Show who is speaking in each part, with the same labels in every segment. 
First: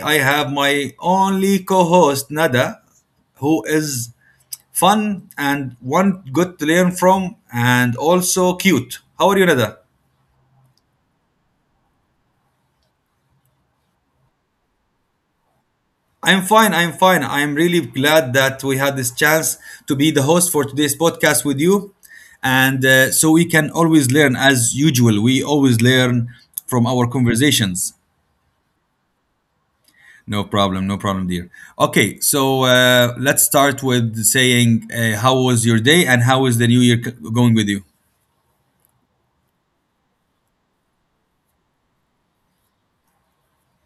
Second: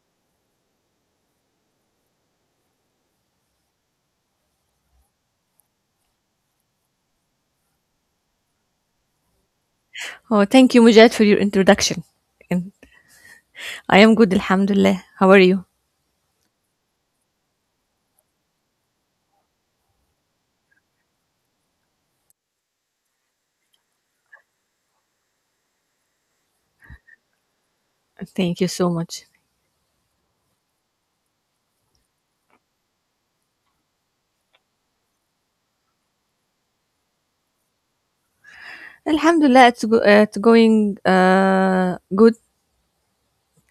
Speaker 1: I have my only co host, Nada, who is fun and one good to learn from, and also cute. How are you, Nada?
Speaker 2: Oh, thank you, Mujahid, for your introduction. And I am good, Alhamdulillah. How are you?
Speaker 1: I'm fine. I'm fine. I'm really glad that we had this chance to be the host for today's podcast with you. And so we can always learn, as usual, we always learn from our conversations.
Speaker 2: Thank you so much.
Speaker 1: No problem, no problem, dear. Okay, so let's start with saying how was your day and how is the new year going with you?
Speaker 2: Alhamdulillah, it's going good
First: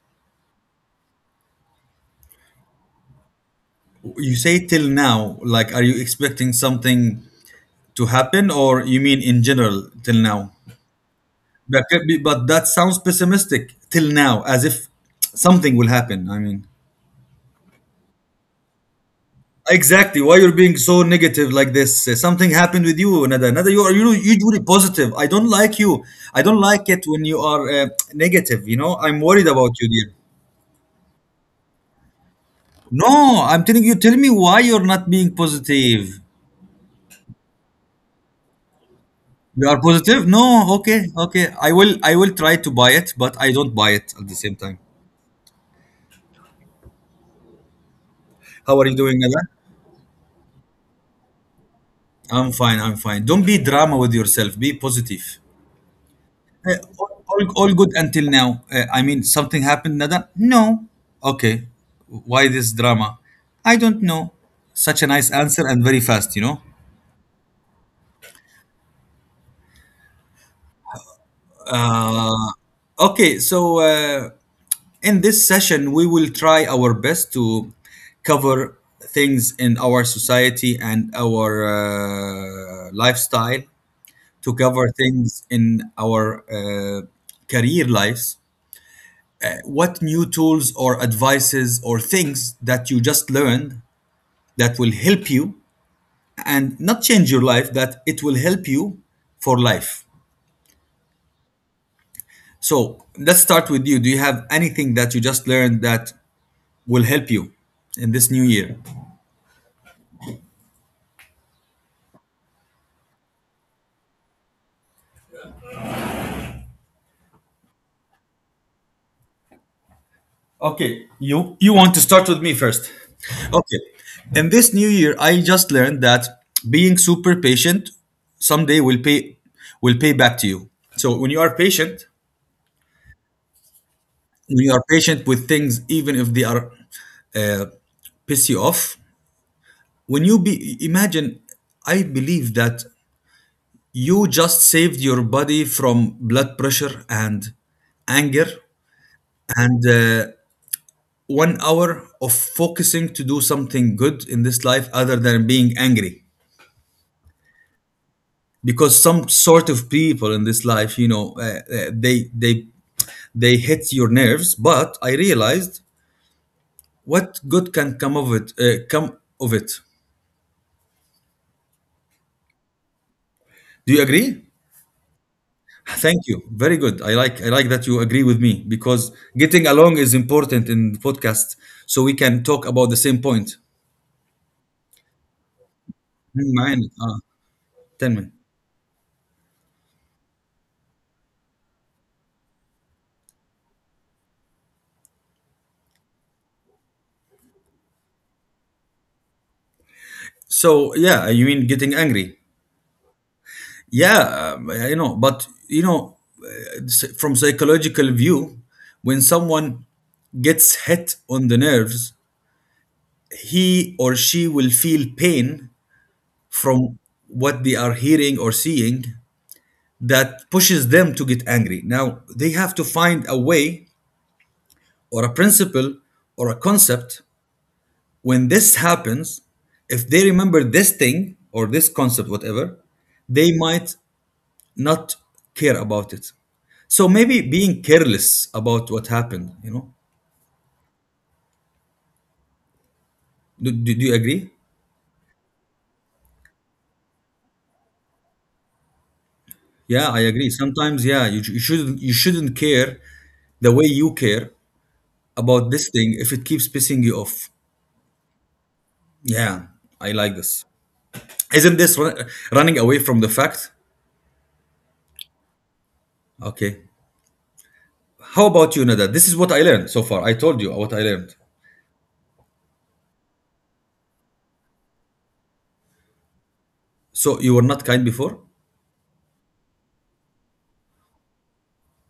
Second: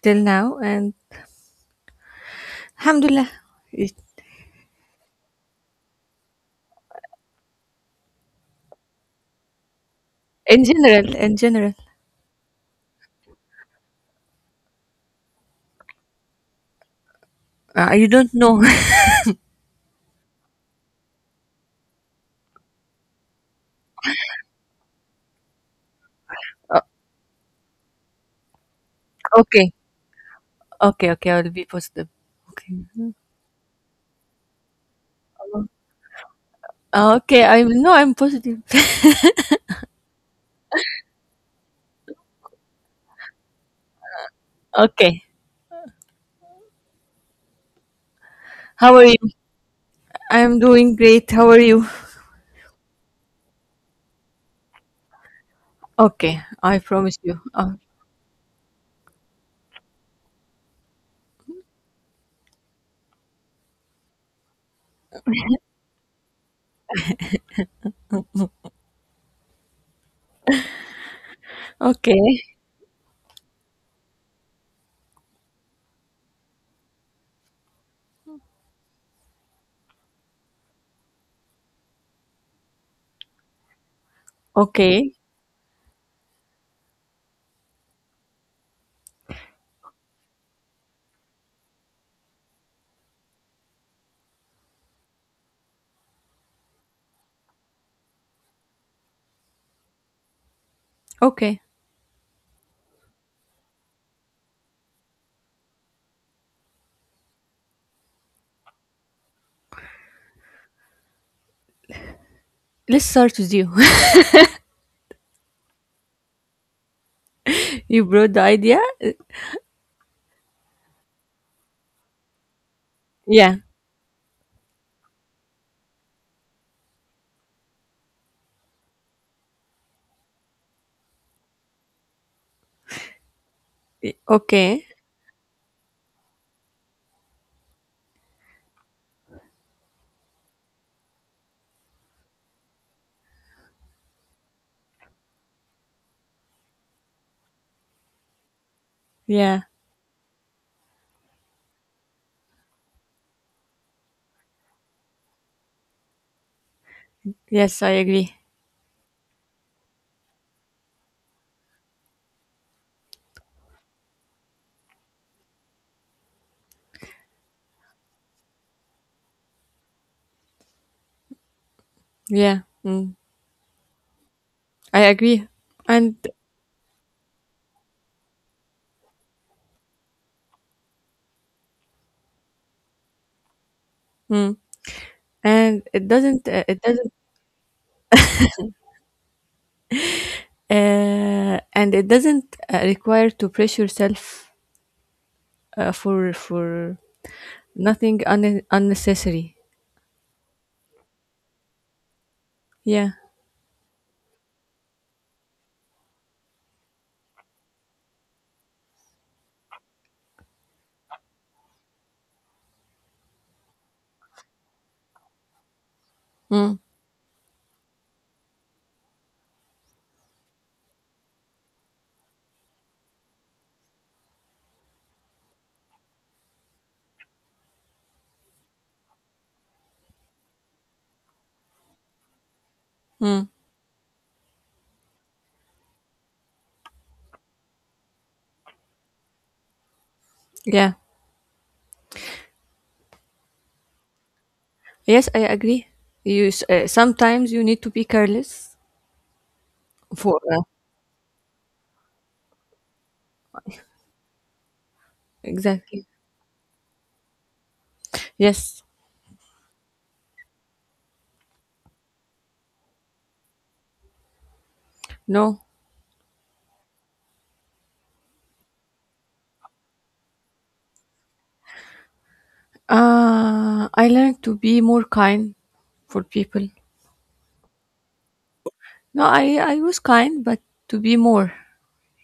Speaker 2: till now, and Alhamdulillah, it-
Speaker 1: You say till now, like, are you expecting something to happen or you mean in general till now?
Speaker 2: in general.
Speaker 1: That could be, but that sounds pessimistic till now, as if something will happen. I mean,
Speaker 2: I don't know.
Speaker 1: Exactly. Why you're being so negative like this? Something happened with you, Nada. Nada, you usually positive. I don't like you. I don't like it when you are negative. You know, I'm worried
Speaker 2: okay,
Speaker 1: about you, dear.
Speaker 2: okay. I will be positive. Okay,
Speaker 1: No, I'm telling you. Tell me why you're not being positive.
Speaker 2: Okay. I'm no, I'm positive.
Speaker 1: You are positive? No. Okay. Okay. I will. I will try to buy it, but I don't buy it at the same time.
Speaker 2: Okay.
Speaker 1: How are
Speaker 2: How
Speaker 1: you
Speaker 2: are
Speaker 1: doing,
Speaker 2: you?
Speaker 1: Nada?
Speaker 2: I am doing great. How are you?
Speaker 1: I'm fine. I'm fine. Don't be drama with yourself. Be positive.
Speaker 2: Okay, I
Speaker 1: Uh,
Speaker 2: promise
Speaker 1: all,
Speaker 2: you.
Speaker 1: all all good until now. I mean, something happened, Nada? No. Okay. Why this drama? I don't know. Such a nice answer and very fast, you know?
Speaker 2: Okay,
Speaker 1: Okay, so in this session, we will try our best to cover things in our society and our lifestyle, to cover
Speaker 2: okay,
Speaker 1: things in our career lives. What new tools or advices or things that you just learned that will help you and not change your life, that it will help you for life.
Speaker 2: okay.
Speaker 1: So let's start with you. Do you have anything that you just learned that will help you in this new year?
Speaker 2: Let's start with you. You brought the idea?
Speaker 1: Okay, you want to start with me first.
Speaker 2: Yeah.
Speaker 1: Okay. In this new year, I just learned that being super patient someday will pay back to you. So when you are patient, when
Speaker 2: Okay.
Speaker 1: you are patient with things, even if they are uh, piss you off, when you be imagine I believe that you just saved your body from blood pressure and anger
Speaker 2: Yeah.
Speaker 1: and 1 hour of focusing to do something good in this life other than being angry
Speaker 2: Yes, I agree.
Speaker 1: because some sort of people in this life you know uh, they they they hit your nerves but I realized what good can come of it come of it.
Speaker 2: Yeah. Mm.
Speaker 1: Do you agree?
Speaker 2: I agree. And
Speaker 1: Thank you. Very good. I like that you agree with me because getting along is important in the podcast so we can talk about the same point.
Speaker 2: mm, and it doesn't
Speaker 1: معانا. اه تمام.
Speaker 2: and it doesn't require to pressure yourself for nothing unnecessary.
Speaker 1: So yeah, you mean getting angry?
Speaker 2: Yeah.
Speaker 1: Yeah, you know, but you know, from psychological view, when someone gets hit on the nerves, he or she will feel pain
Speaker 2: Mm.
Speaker 1: from what they are hearing or seeing that pushes them to get angry. Now they have to find a way or a principle or a concept, when this happens, if they remember this thing or this concept, whatever,
Speaker 2: Mm.
Speaker 1: they might not care about it. So maybe being careless about what happened, you know.
Speaker 2: Yeah.
Speaker 1: Do you agree?
Speaker 2: Yes, I agree. Sometimes you need to be careless
Speaker 1: Yeah, I
Speaker 2: for
Speaker 1: agree. Sometimes, yeah, you shouldn't care the way you care about this
Speaker 2: exactly.
Speaker 1: thing if it keeps pissing you off.
Speaker 2: Yes.
Speaker 1: Yeah, I like this. Isn't this running away from the fact?
Speaker 2: No.
Speaker 1: Okay. How about you, Nada? This is what I learned so far. I told you what I learned.
Speaker 2: I learned to be more kind for people.
Speaker 1: So you were not kind before.
Speaker 2: No, I was kind, but to be more,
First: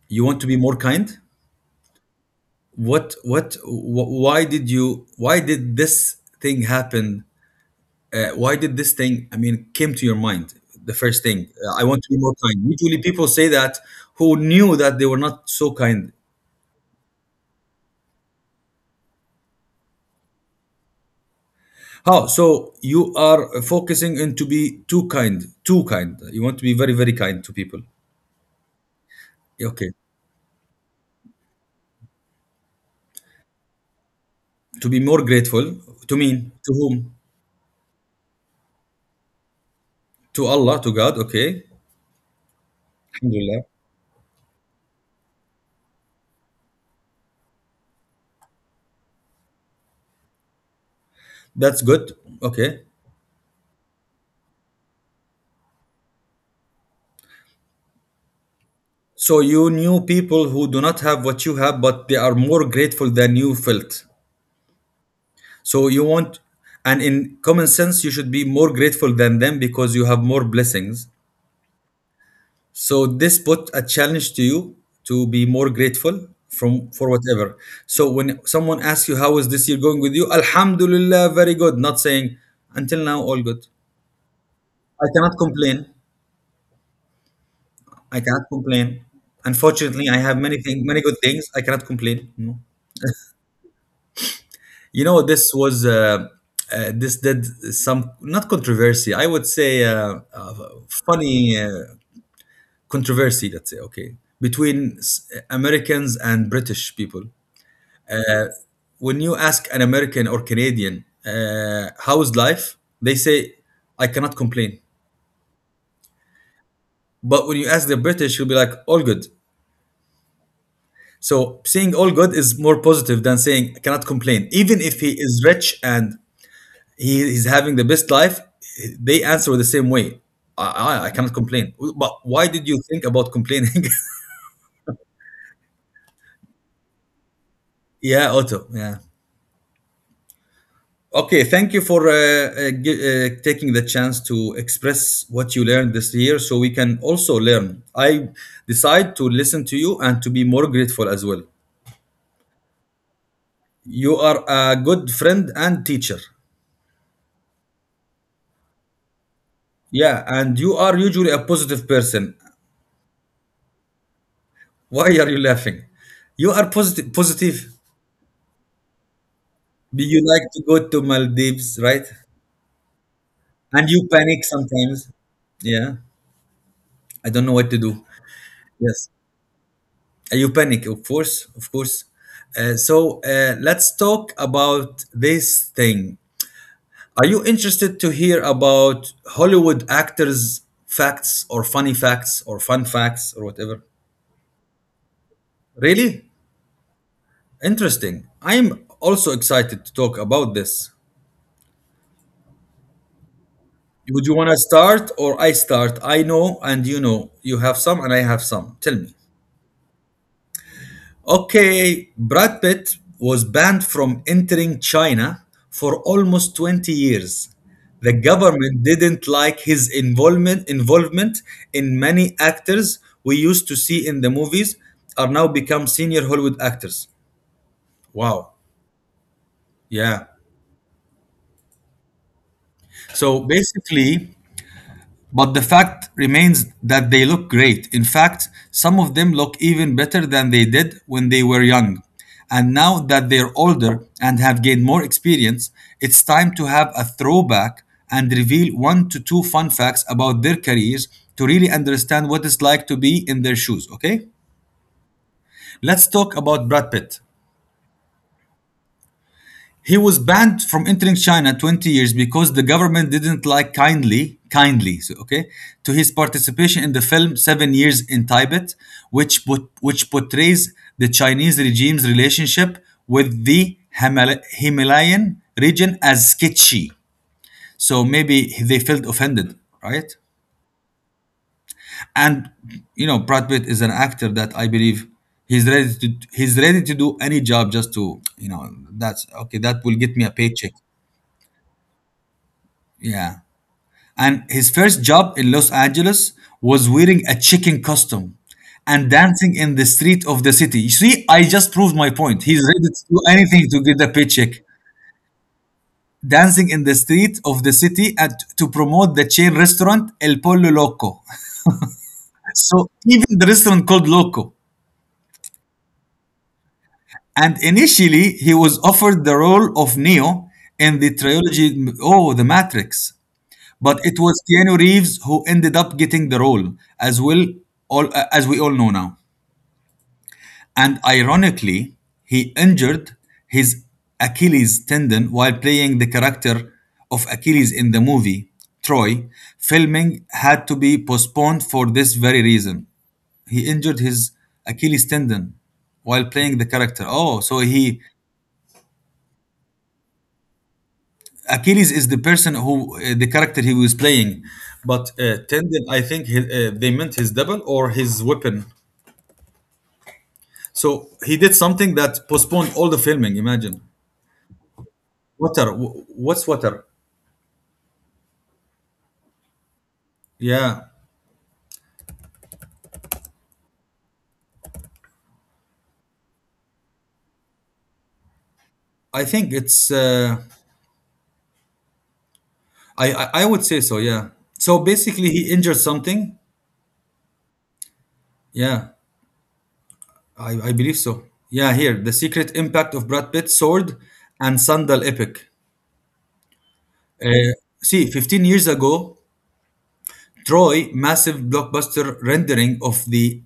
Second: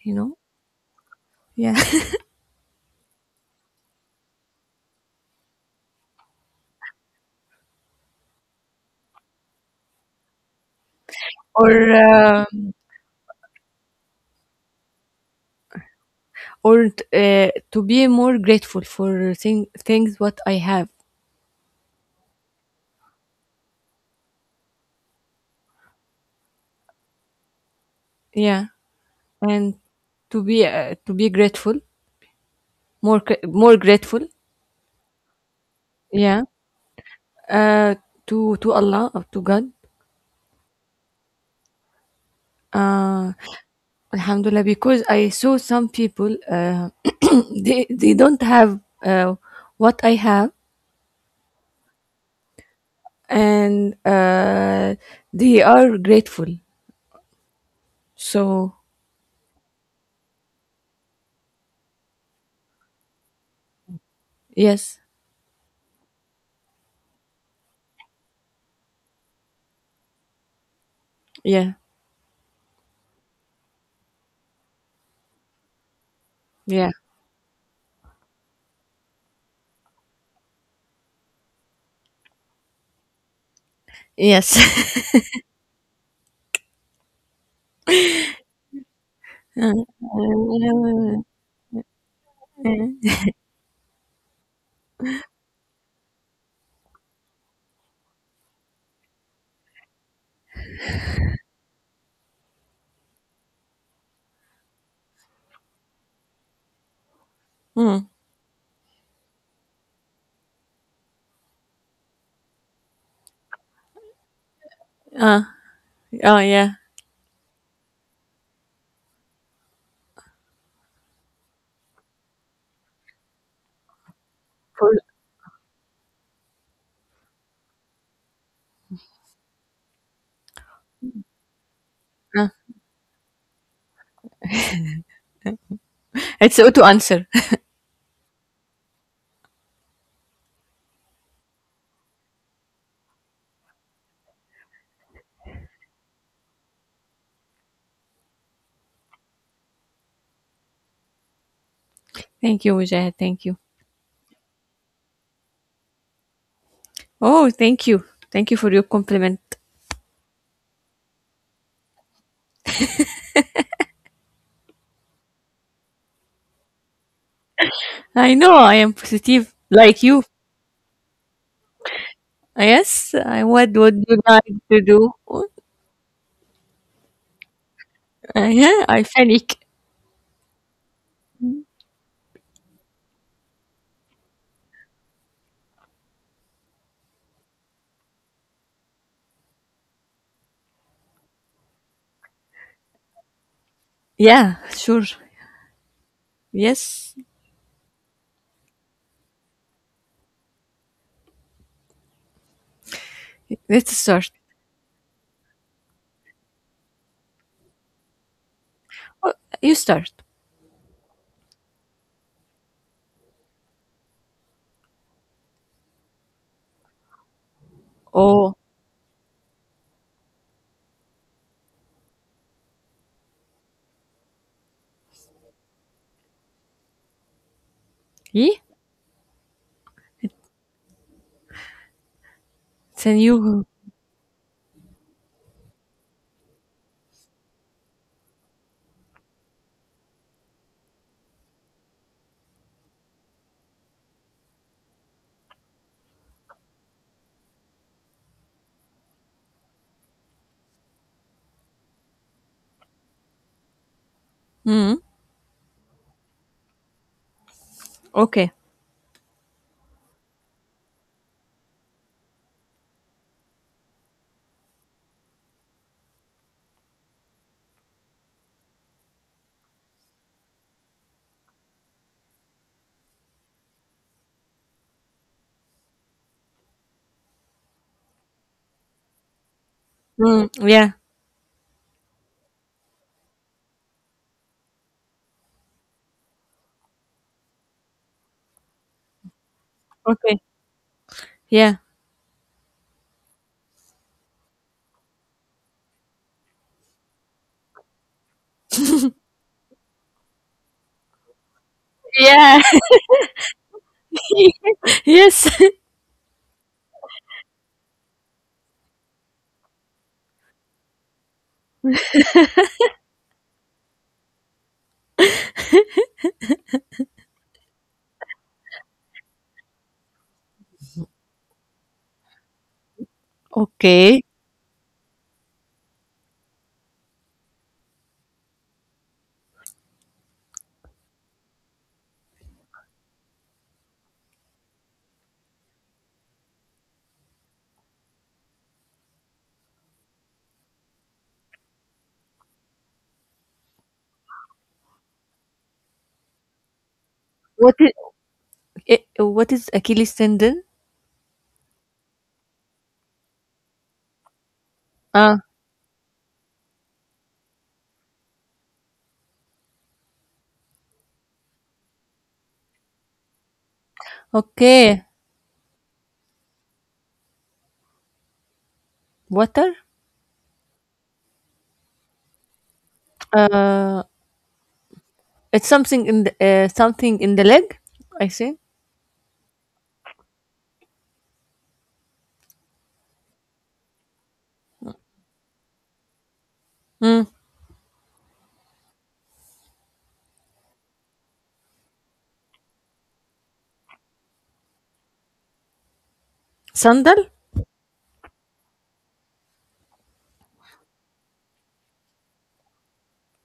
Speaker 2: you
Speaker 1: You
Speaker 2: know,
Speaker 1: want to be more kind.
Speaker 2: yeah,
Speaker 1: What? What? Why did you? Why did this thing happen? Why did this thing? I mean, came to your mind. The first thing.
Speaker 2: or
Speaker 1: I want to be more
Speaker 2: uh,
Speaker 1: kind. Usually, people say that who knew that they were not so kind.
Speaker 2: or to be more grateful for things what I have,
Speaker 1: How? So you are focusing in to be too kind, too kind. You want to be very, very kind to people.
Speaker 2: yeah, and
Speaker 1: Okay.
Speaker 2: to be grateful, more grateful,
Speaker 1: To be more grateful to
Speaker 2: yeah,
Speaker 1: mean to whom?
Speaker 2: uh, to Allah, or to God,
Speaker 1: To Allah, to God, okay.
Speaker 2: uh,
Speaker 1: Alhamdulillah.
Speaker 2: Alhamdulillah, because I saw some people. They don't have what I have
Speaker 1: That's good. Okay.
Speaker 2: and they are grateful. So
Speaker 1: So you knew people who do not have what you have, but they are more grateful than you felt.
Speaker 2: yes,
Speaker 1: So you want, and in common sense, you should be more grateful than them because you have more blessings.
Speaker 2: yeah,
Speaker 1: So this put a challenge to you to be more grateful from
Speaker 2: yeah,
Speaker 1: for whatever. So when someone asks you how is this year going with you, Alhamdulillah, very good. Not saying until now all good.
Speaker 2: yes.
Speaker 1: I cannot complain. I cannot complain.
Speaker 2: uh,
Speaker 1: Unfortunately, I have many things, many good
Speaker 2: uh,
Speaker 1: things. I cannot complain. No. You know, this did some not controversy. I would say funny controversy. Let's say okay between Americans and British people.
Speaker 2: uh,
Speaker 1: When you ask an American or Canadian how's life, they say I cannot complain.
Speaker 2: oh yeah.
Speaker 1: But when you ask the British, you'll be like all good. So saying all good is more positive than saying I cannot complain. Even
Speaker 2: For-
Speaker 1: if he is rich and he is having the best life, they answer the same way. I cannot complain. But why
Speaker 2: uh,
Speaker 1: did you think about complaining?
Speaker 2: it's so to answer.
Speaker 1: yeah, Otto. Yeah. Okay. Thank you for taking the chance to express what you learned this year, so we can also learn. I decide to listen to you and to be more grateful as well.
Speaker 2: Thank you, Mujahid. Thank you.
Speaker 1: You are a good friend and teacher.
Speaker 2: Oh, thank you. Thank you for your compliment.
Speaker 1: Yeah, and you are usually a positive person. Why are you laughing? You are positive. Positive.
Speaker 2: I know I am positive like
Speaker 1: You
Speaker 2: you.
Speaker 1: like to go to Maldives, right?
Speaker 2: Yes, I what
Speaker 1: And
Speaker 2: would
Speaker 1: you
Speaker 2: you
Speaker 1: panic
Speaker 2: like to
Speaker 1: sometimes.
Speaker 2: do?
Speaker 1: Yeah, I don't know what to do.
Speaker 2: Yeah, I
Speaker 1: Yes,
Speaker 2: panic.
Speaker 1: you panic, of course, of course. So let's talk about this thing. Are you interested to hear about Hollywood actors' facts or funny facts or fun facts or whatever?
Speaker 2: Yeah, sure.
Speaker 1: Really
Speaker 2: Yes,
Speaker 1: interesting. I'm also excited to talk about this.
Speaker 2: let's
Speaker 1: Would
Speaker 2: start.
Speaker 1: you want to start or I start? I know and you know. You have some and I have some. Tell me.
Speaker 2: Oh, you start.
Speaker 1: Okay, Brad Pitt was banned from entering China for almost 20 years. The
Speaker 2: Oh.
Speaker 1: government didn't like his involvement in many actors we used to see in the movies are now become senior Hollywood actors.
Speaker 2: He?
Speaker 1: Wow. Yeah.
Speaker 2: Sen
Speaker 1: So
Speaker 2: you?
Speaker 1: basically, but the fact remains that they look great. In fact, some of them look even better than they did when they were young. And now that they're older and have gained more experience, it's time to have a throwback and reveal one to two fun facts about their careers to really understand what it's like to be in their shoes, okay?
Speaker 2: Mm.
Speaker 1: Let's talk about Brad Pitt.
Speaker 2: Okay.
Speaker 1: He was banned from entering China 20 years because the government didn't like so, okay, to his participation in the film 7 Years in Tibet, which portrays the Chinese regime's relationship with the Himalayan region as sketchy. So maybe they felt offended, right?
Speaker 2: Mm. Yeah.
Speaker 1: And you know, Brad Pitt is an actor that I believe he's ready to do any job just to you know that's okay. That will get me a
Speaker 2: Okay.
Speaker 1: paycheck.
Speaker 2: Yeah.
Speaker 1: Yeah. And his first job in Los Angeles was wearing a chicken costume and dancing in the street of the city. You see, I just proved my point. He's
Speaker 2: Yeah.
Speaker 1: ready to do anything to get a paycheck.
Speaker 2: Yes.
Speaker 1: Dancing in the street of the city at, to promote the chain restaurant El Pollo Loco. So even the restaurant called Loco. And initially, he was offered the role of Neo in the trilogy, oh, The Matrix. But
Speaker 2: Okay.
Speaker 1: it was Keanu Reeves who ended up getting the role, as well, as we all know now. And ironically, he injured his Achilles tendon while playing the character of Achilles in the movie Troy. Filming had to be postponed for this very reason. He injured his Achilles tendon while playing the character. Oh, so
Speaker 2: What is
Speaker 1: he
Speaker 2: what is Achilles tendon?
Speaker 1: Achilles is the person who the character he was playing, but
Speaker 2: Ah.
Speaker 1: tendon I think they meant his double or his weapon. So he did something that postponed all the filming. Imagine
Speaker 2: Okay.
Speaker 1: water. What's water?
Speaker 2: Water?
Speaker 1: Yeah,
Speaker 2: Uh it's something in the leg, I think.
Speaker 1: I think it's. I I would say so. Yeah. So basically, he injured something.
Speaker 2: Mm.
Speaker 1: Yeah, I believe so. Yeah, here the secret impact of Brad Pitt's sword and sandal epic.
Speaker 2: Sandal?
Speaker 1: Uh, 15 years ago, Troy massive blockbuster rendering of the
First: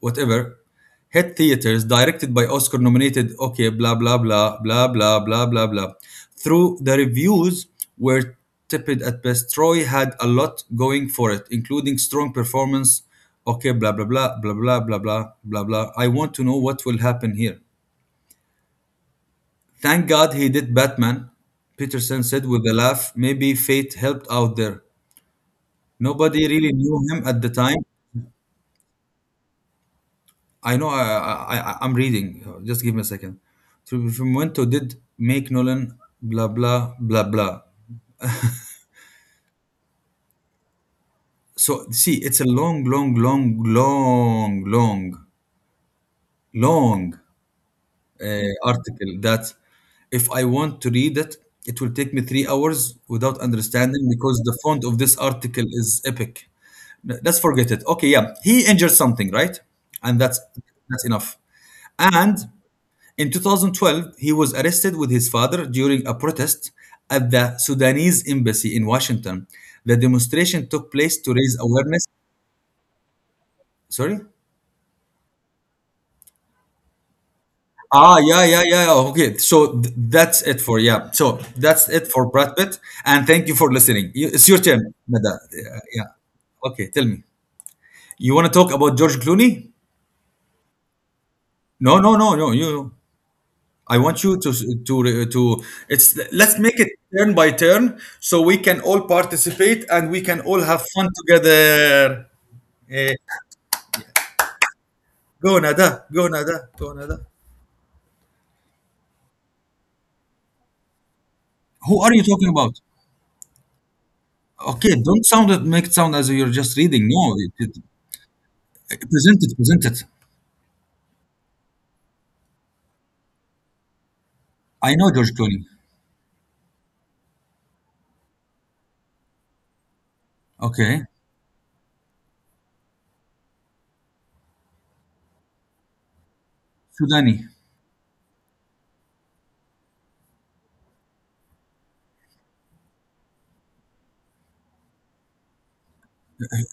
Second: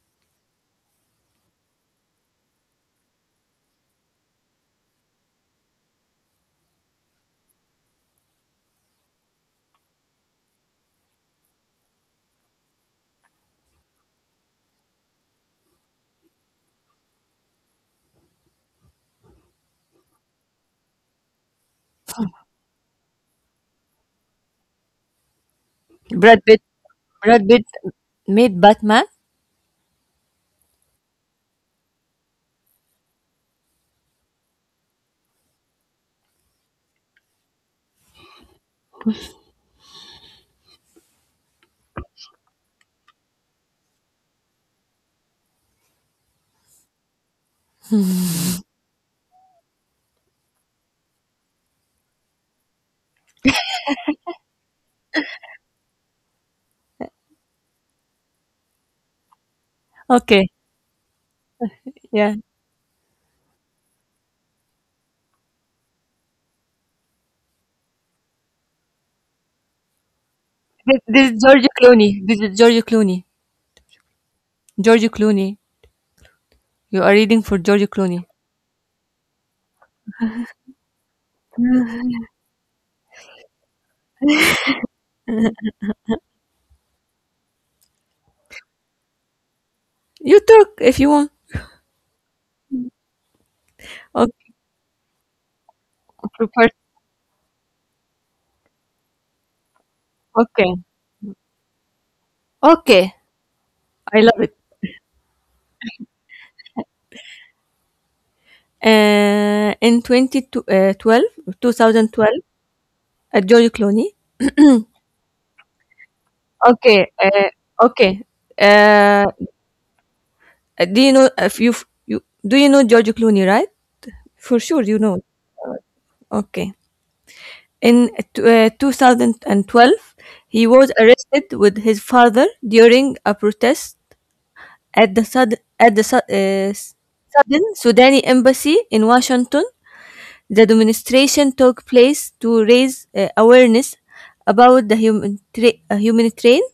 Speaker 1: whatever hit theaters, directed by Oscar nominated, okay, blah blah blah blah blah blah blah blah. Through the reviews were tepid at best, Troy had a lot going for it including strong performance, okay, blah blah blah blah blah blah blah blah blah. I want to know what will happen here. Thank God he did Batman, Peterson said with a laugh. Maybe fate helped out there, nobody
Speaker 2: Brad Pitt
Speaker 1: really knew him at
Speaker 2: Brad
Speaker 1: the
Speaker 2: Pitt
Speaker 1: time.
Speaker 2: made Batman?
Speaker 1: I know. I'm reading. Just give me a second. So Fumento did make Nolan, blah blah blah blah. So see, it's a long, long, long, long, long, long article that if I want to read it, it will take me 3 hours without understanding, because the font of this article is epic. Let's forget it. Okay, yeah, he injured something, right? And that's
Speaker 2: Okay.
Speaker 1: that's enough. And
Speaker 2: Yeah.
Speaker 1: in 2012, he was arrested with his father during a protest at the Sudanese embassy in Washington. The demonstration took place to
Speaker 2: This is
Speaker 1: raise
Speaker 2: Giorgio
Speaker 1: awareness.
Speaker 2: Clooney. This is Giorgio Clooney.
Speaker 1: Sorry?
Speaker 2: Giorgio Clooney. You are reading for Giorgio
Speaker 1: Ah,
Speaker 2: Clooney.
Speaker 1: yeah, yeah, yeah, yeah. Okay. So that's it for, yeah. So that's it for Brad Pitt. And thank you for listening. It's your turn, Nada. Yeah, yeah. Okay. Tell me. You want to talk about George Clooney?
Speaker 2: You talk if you want.
Speaker 1: No, no, no, no. You. I want you to it's let's
Speaker 2: Prefers
Speaker 1: make it turn by turn so we can all participate and we can all
Speaker 2: okay.
Speaker 1: have fun together.
Speaker 2: Okay,
Speaker 1: Eh,
Speaker 2: I love it.
Speaker 1: go Nada, go Nada, go Nada.
Speaker 2: In 22,
Speaker 1: Who are you talking about?
Speaker 2: George Clooney.
Speaker 1: Okay, don't sound it, make it sound as if you're just
Speaker 2: Okay,
Speaker 1: reading. No,
Speaker 2: uh, okay. Uh,
Speaker 1: present it, present it.
Speaker 2: do you know if you you do you know George Clooney, right? For sure,
Speaker 1: I
Speaker 2: you
Speaker 1: know
Speaker 2: know.
Speaker 1: George Clooney.
Speaker 2: Okay. In 2012, he was
Speaker 1: Okay,
Speaker 2: arrested with his father during a protest at the Sud-
Speaker 1: Sudani,
Speaker 2: sudden Sudanese embassy in Washington. The demonstration took place to raise awareness about the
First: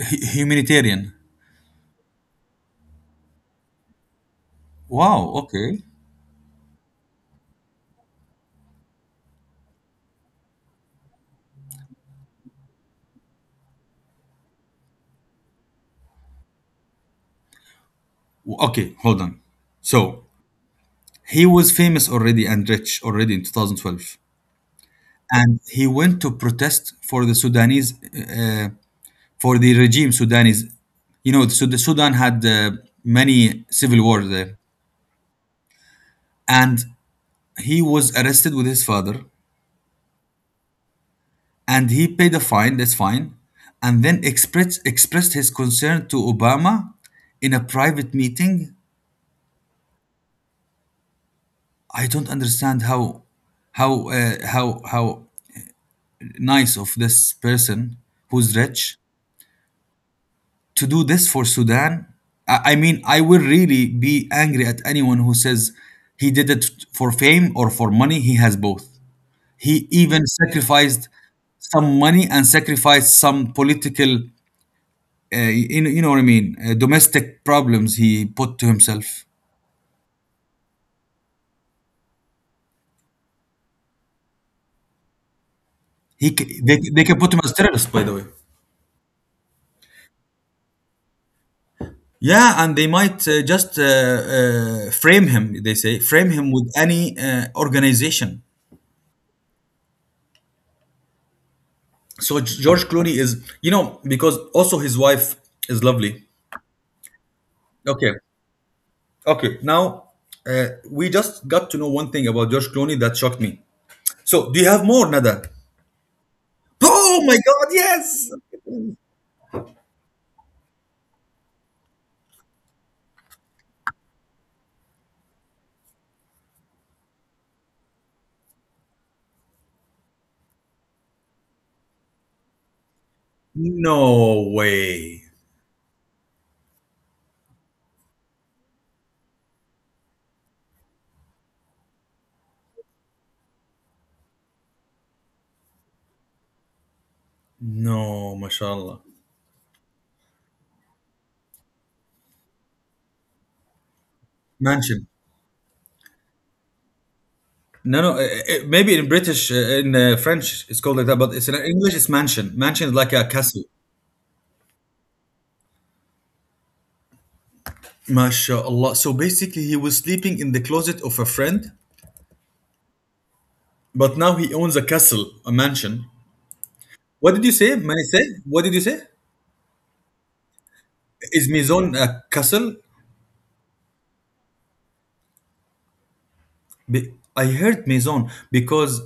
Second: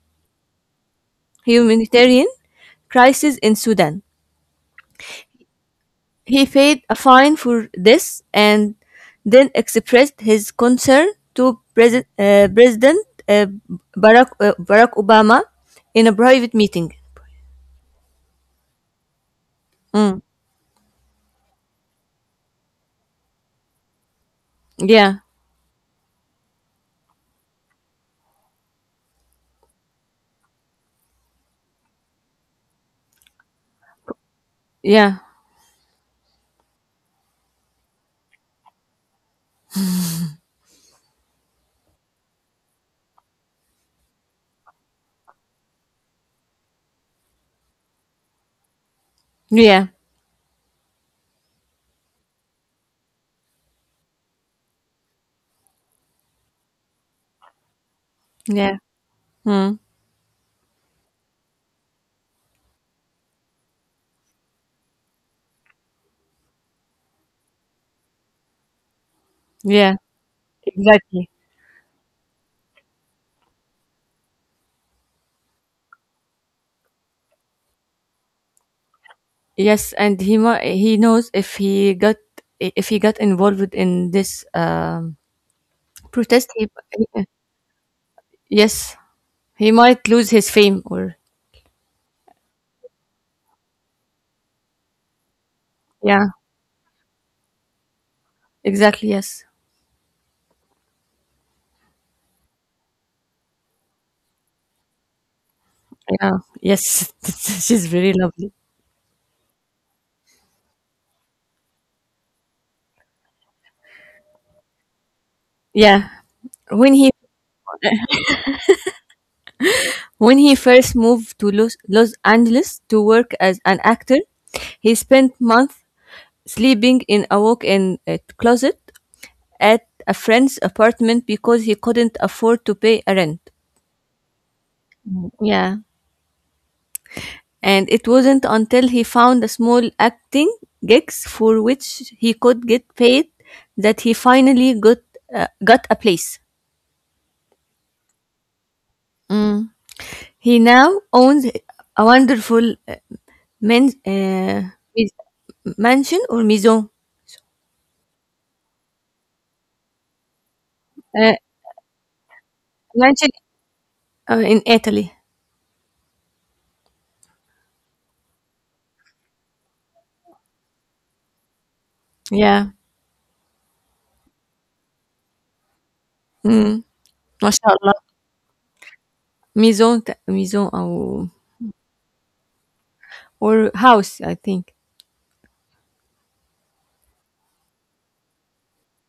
Speaker 1: Humanitarian.
Speaker 2: humanitarian crisis in Sudan.
Speaker 1: Wow. Okay.
Speaker 2: He paid a fine for this and then expressed his concern to President Barack Obama in a private meeting.
Speaker 1: Okay, hold on.
Speaker 2: Mm.
Speaker 1: So he was famous already and rich already in 2012,
Speaker 2: Yeah,
Speaker 1: and he went to protest for the Sudanese, for the regime Sudanese. You know, so the Sudan had many civil wars there,
Speaker 2: yeah,
Speaker 1: and he was arrested with his father, and he paid a fine. That's fine, and then expressed his concern to Obama in a private meeting.
Speaker 2: yeah,
Speaker 1: I don't understand how how nice of this person who's
Speaker 2: yeah,
Speaker 1: rich
Speaker 2: mm,
Speaker 1: to do this for Sudan. I mean, I will really be angry at anyone who says he did it for fame or for money. He has both. He
Speaker 2: yeah,
Speaker 1: even sacrificed
Speaker 2: exactly.
Speaker 1: some money and sacrificed some political, you know, you know what I mean, domestic problems he put to himself.
Speaker 2: Yes, and he knows if he got involved in this protest,
Speaker 1: They can
Speaker 2: he-
Speaker 1: put him as terrorist, by the way.
Speaker 2: yes, he might lose his fame. Or
Speaker 1: Yeah, and they might just frame him, they say,
Speaker 2: yeah,
Speaker 1: frame him with any organization.
Speaker 2: exactly. Yes,
Speaker 1: So George Clooney is, you know, because also his wife is lovely.
Speaker 2: yeah, yes. She's
Speaker 1: Okay,
Speaker 2: very lovely.
Speaker 1: okay. Now we just got to know one thing about George Clooney that shocked me. So do you have more, Nada?
Speaker 2: Yeah, when he
Speaker 1: Oh my God! Yes.
Speaker 2: when he first moved to Los Angeles to work as an actor, he spent months sleeping in a walk-in closet at a friend's apartment because he couldn't afford to pay a rent.
Speaker 1: No way.
Speaker 2: Yeah. And it wasn't until he found a small acting gigs for which he could get paid that he finally got a place.
Speaker 1: No, mashallah.
Speaker 2: Mm. He now owns a wonderful men, uh,
Speaker 1: Mansion.
Speaker 2: mansion or maison
Speaker 1: No, no. Maybe in British, in French, it's called like that,
Speaker 2: uh,
Speaker 1: but it's in English, it's mansion. Mansion is like a
Speaker 2: mansion
Speaker 1: castle.
Speaker 2: in Italy.
Speaker 1: MashaAllah. So basically, he was sleeping in the closet of a friend,
Speaker 2: Yeah.
Speaker 1: but now he owns a castle, a mansion.
Speaker 2: Mm.
Speaker 1: What
Speaker 2: ما
Speaker 1: did you say, Manisai? What did you say?
Speaker 2: maison
Speaker 1: Is Maison a castle?
Speaker 2: or house I think.
Speaker 1: I heard Maison because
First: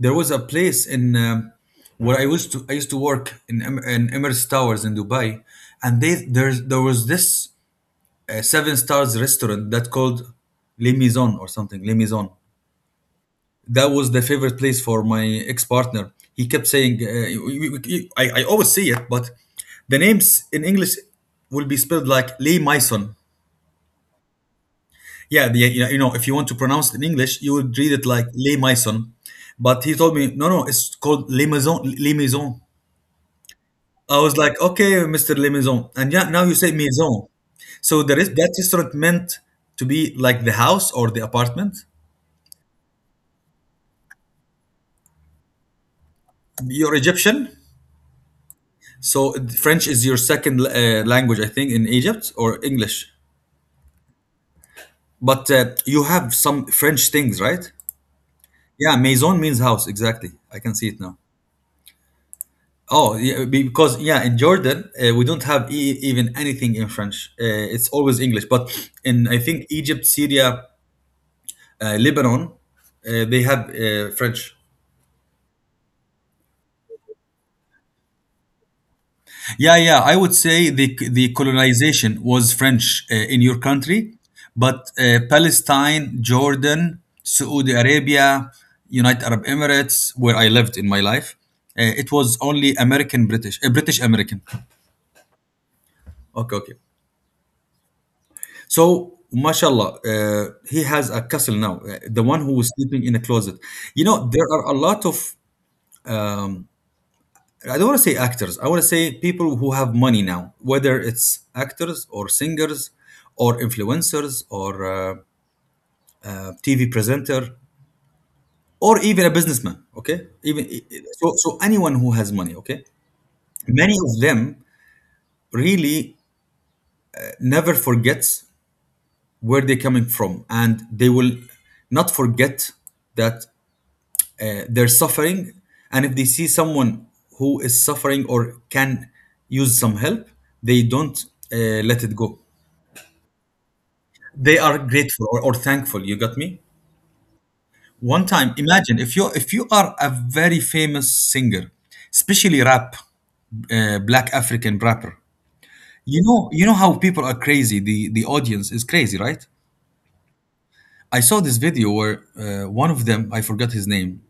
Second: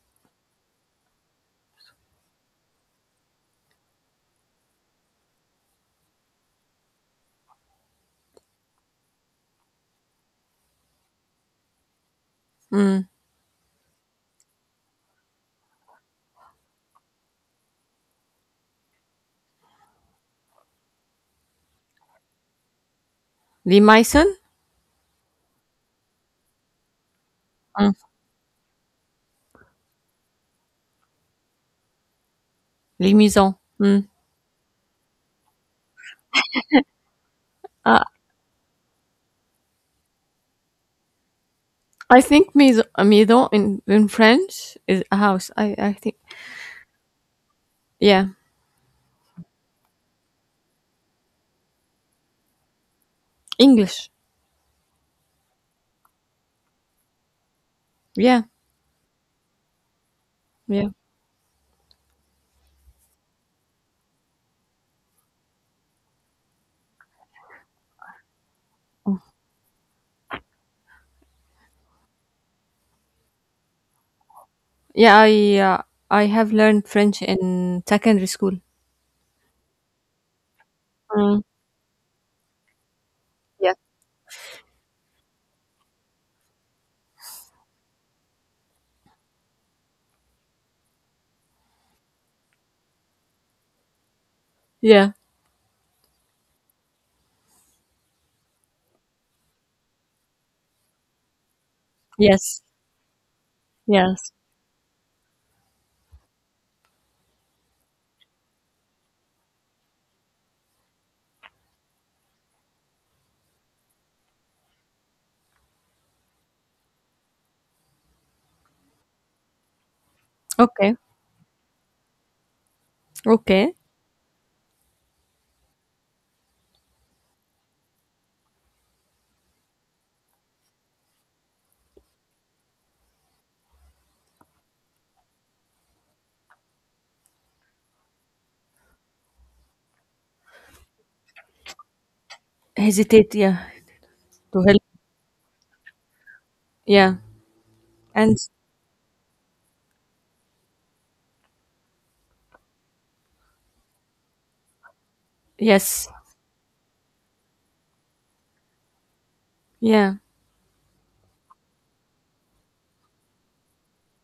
Speaker 1: there was a place in where I used to work in in Emirates Towers in Dubai, and they there's there was this seven stars restaurant that called Les Maison or something Les Maison.
Speaker 2: Mm.
Speaker 1: That was the favorite place for my ex partner. He kept saying, I always say it, but the names in English will be spelled like Les Maison.
Speaker 2: Les maison.
Speaker 1: Yeah, the, you know, if you want to pronounce it in English, you would read
Speaker 2: Mm.
Speaker 1: it like Le Maison. But he told me, no, no, it's called Le Maison, Le Maison.
Speaker 2: Les maison. Mm.
Speaker 1: I was like, okay, Mr. Le Maison. And yeah, now you say Maison. So
Speaker 2: Uh,
Speaker 1: there is that restaurant meant to be like the house or the apartment.
Speaker 2: I think maison in French is a house. I think
Speaker 1: You're Egyptian.
Speaker 2: yeah.
Speaker 1: So French is your second language, I think, in Egypt, or English.
Speaker 2: English.
Speaker 1: But you have some French things, right?
Speaker 2: Yeah.
Speaker 1: Yeah, Maison means house. Exactly. I can see
Speaker 2: Yeah.
Speaker 1: it now. Oh, yeah, because yeah, in Jordan we don't have even anything in French. It's always English. But in I think Egypt, Syria, Lebanon, they have French.
Speaker 2: Yeah, I have learned French in secondary school.
Speaker 1: Yeah, yeah. I would say the
Speaker 2: Mm.
Speaker 1: colonization was French in your
Speaker 2: Yeah.
Speaker 1: country, but Palestine, Jordan, Saudi Arabia, United Arab Emirates, where I lived in my life, it was only American British, British American.
Speaker 2: Yeah.
Speaker 1: Okay, okay. So, mashallah, he has a castle now. The one who
Speaker 2: Yes.
Speaker 1: was sleeping in a closet. You know,
Speaker 2: Yes.
Speaker 1: there are a lot of, I don't want to say actors, I want to say people who have money now, whether it's actors or singers or influencers or TV presenter or even a businessman. Okay. Even
Speaker 2: Okay.
Speaker 1: anyone who has money. Okay.
Speaker 2: Okay.
Speaker 1: Many of them really never forgets where they're coming from, and they will not forget that their suffering, and if they see someone who is suffering or can use some help, they don't uh, let it go.
Speaker 2: Hesitate, yeah. To
Speaker 1: They
Speaker 2: help.
Speaker 1: are grateful or thankful, you got me?
Speaker 2: Yeah.
Speaker 1: One
Speaker 2: And
Speaker 1: time, imagine if you are a very famous singer, especially rap, black african rapper.
Speaker 2: yes.
Speaker 1: You know, you know how people are crazy, the audience is crazy, right?
Speaker 2: Yeah.
Speaker 1: I saw this video where one of them, I forgot his name,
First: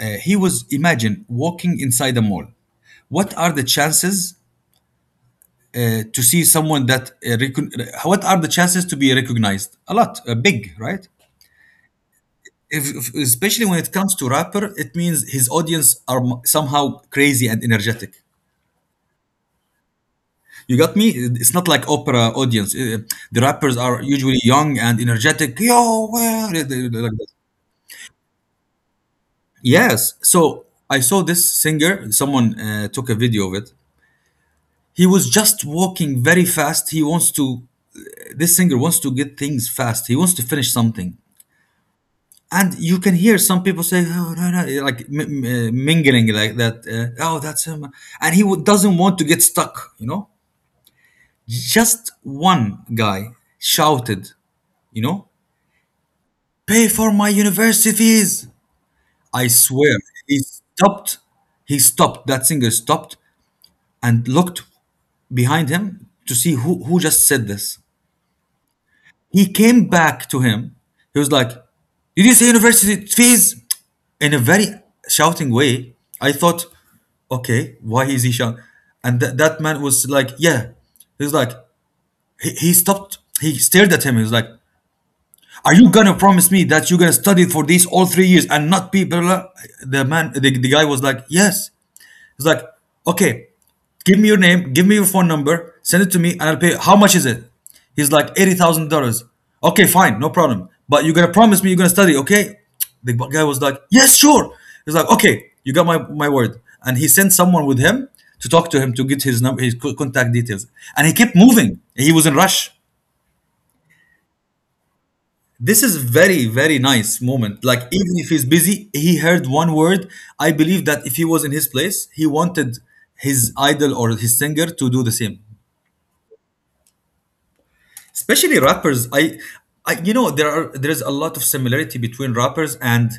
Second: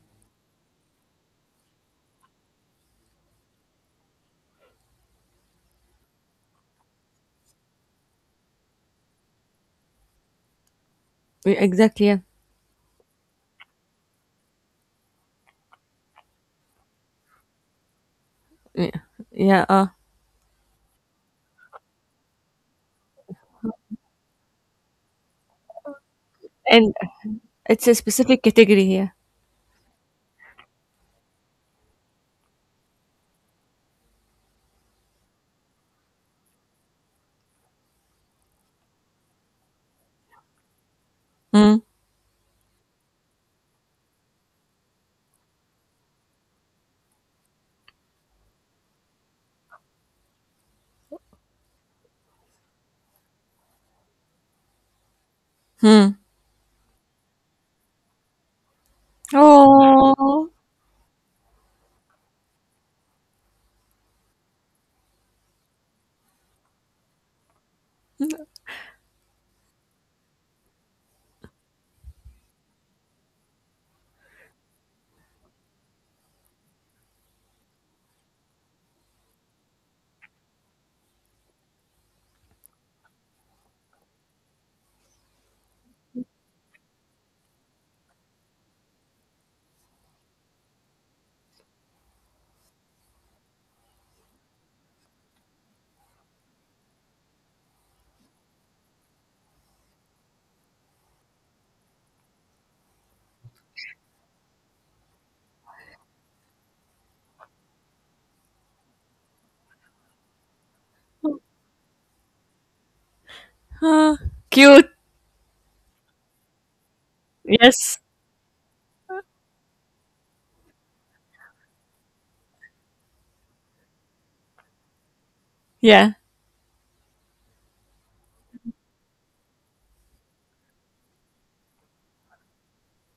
Speaker 1: he was imagine walking inside a mall. What are the chances to see someone that recon- what are the chances to be recognized a lot, big, right?
Speaker 2: Yeah, exactly. Yeah.
Speaker 1: Especially when it comes to rapper, it means his audience are somehow crazy and energetic,
Speaker 2: Yeah. Yeah.
Speaker 1: you got me? It's not like opera audience. The rappers are usually young and energetic, yo, well, like
Speaker 2: And
Speaker 1: that.
Speaker 2: it's a specific category here.
Speaker 1: Yes. So I saw this singer, someone took a video of it. He was just walking very fast, he wants to, this singer wants to get things fast, he wants to finish something,
Speaker 2: Mm.
Speaker 1: and you can hear some people say, oh no no, like mingling like that, oh that's him. And doesn't want to get stuck, you know. Just one guy shouted, you know,
Speaker 2: Hmm.
Speaker 1: pay for my university fees. I swear, he
Speaker 2: Oh.
Speaker 1: stopped. That singer stopped, and looked behind him to see who just said this. He came back to him. He was like, did you say university fees? In a very shouting way. I thought, okay, why is he shouting? And that man was like, yeah. He was like, he stopped. He stared at him. He was like, are you going to promise me that you're going to study for these all 3 years and not be, blah, blah, blah? The man, the guy was like, yes. He's like, okay, give me your name, give me your phone number, send it to me, and I'll pay. How much is it? He's like $80,000. Okay, fine, no problem. But you're gonna promise me you're gonna study, okay? The guy was like, yes, sure. He's like, okay, you got my word. And he sent someone with him to talk to him to get his number, his contact details. And he kept moving. He was in rush.
Speaker 2: Huh. Cute.
Speaker 1: This is very very nice moment. Like
Speaker 2: Yes.
Speaker 1: even if he's busy, he heard one word. I believe that if he was in his place, he wanted his idol or his singer to do the same.
Speaker 2: Yeah.
Speaker 1: Especially rappers. I you know, there is a lot of similarity between rappers and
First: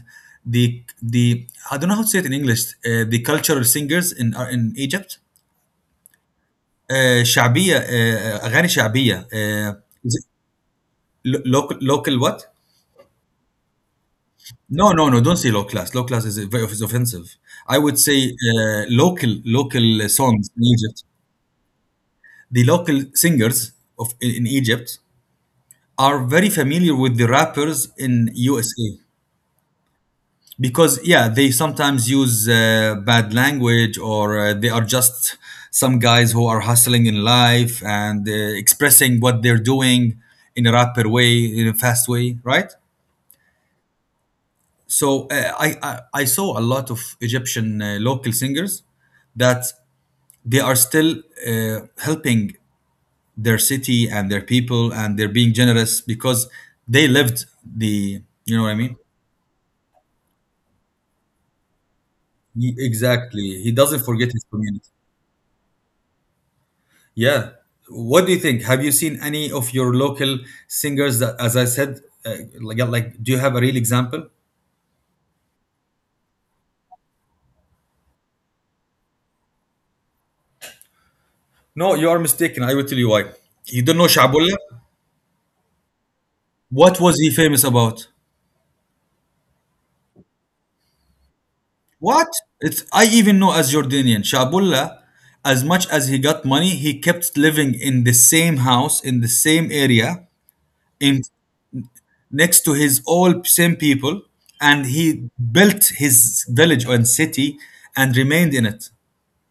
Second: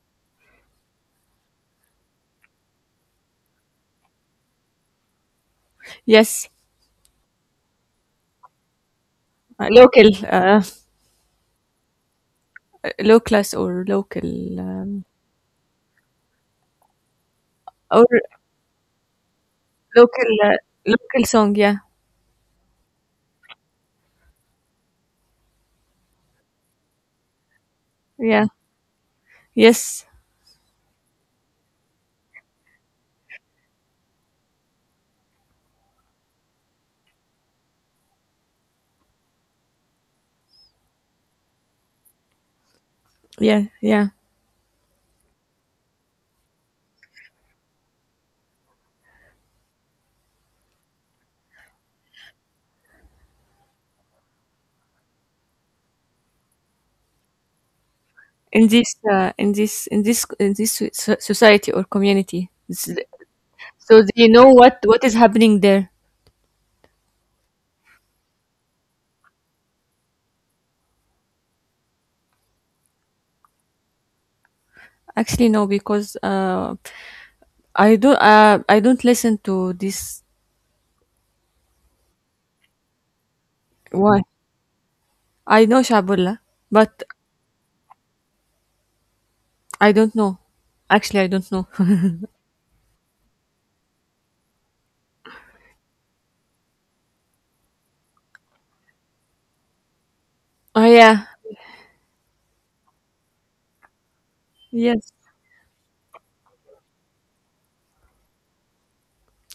Speaker 1: the the I don't know how to say it in english, the cultural singers in Egypt,
Speaker 2: Yes,
Speaker 1: شعبية, أغاني شعبية,
Speaker 2: local,
Speaker 1: is it local, local what?
Speaker 2: low class
Speaker 1: No,
Speaker 2: um,
Speaker 1: no, no, don't say low class. Low class is very is offensive. I would
Speaker 2: or
Speaker 1: say local, local
Speaker 2: local,
Speaker 1: songs in Egypt.
Speaker 2: local song. Yeah,
Speaker 1: The local singers of in Egypt are very familiar with the rappers in
Speaker 2: yeah,
Speaker 1: USA.
Speaker 2: yes,
Speaker 1: Because yeah, they sometimes use bad language, or they are just some guys who are hustling in life, and expressing what they're doing in a rapid way, in a fast way, right?
Speaker 2: yeah.
Speaker 1: So I saw a lot of egyptian local singers that they are still helping their city and their people, and they're being generous because they lived the, you know
Speaker 2: In
Speaker 1: what I
Speaker 2: this,
Speaker 1: mean.
Speaker 2: in this, in this, in this society or community,
Speaker 1: He-
Speaker 2: it's-
Speaker 1: exactly he
Speaker 2: so
Speaker 1: doesn't
Speaker 2: do you
Speaker 1: forget his
Speaker 2: know
Speaker 1: community.
Speaker 2: what is happening there?
Speaker 1: Yeah. What do you think? Have you seen any of your local singers that, as I said, uh, like, do you have a real example?
Speaker 2: Actually, no, because I don't listen to this.
Speaker 1: No, you are mistaken. I will tell you why. You don't know
Speaker 2: Why?
Speaker 1: Shabullah?
Speaker 2: I know Shabullah,
Speaker 1: What
Speaker 2: but
Speaker 1: was he famous about?
Speaker 2: I don't know. Actually, I don't know.
Speaker 1: What? It's I even know as Jordanian. Shabullah, as much as he got money, he kept living in the same house, in the same area,
Speaker 2: Oh
Speaker 1: in
Speaker 2: yeah,
Speaker 1: next to his all same people, and
Speaker 2: yes.
Speaker 1: he built his village and city and remained in it.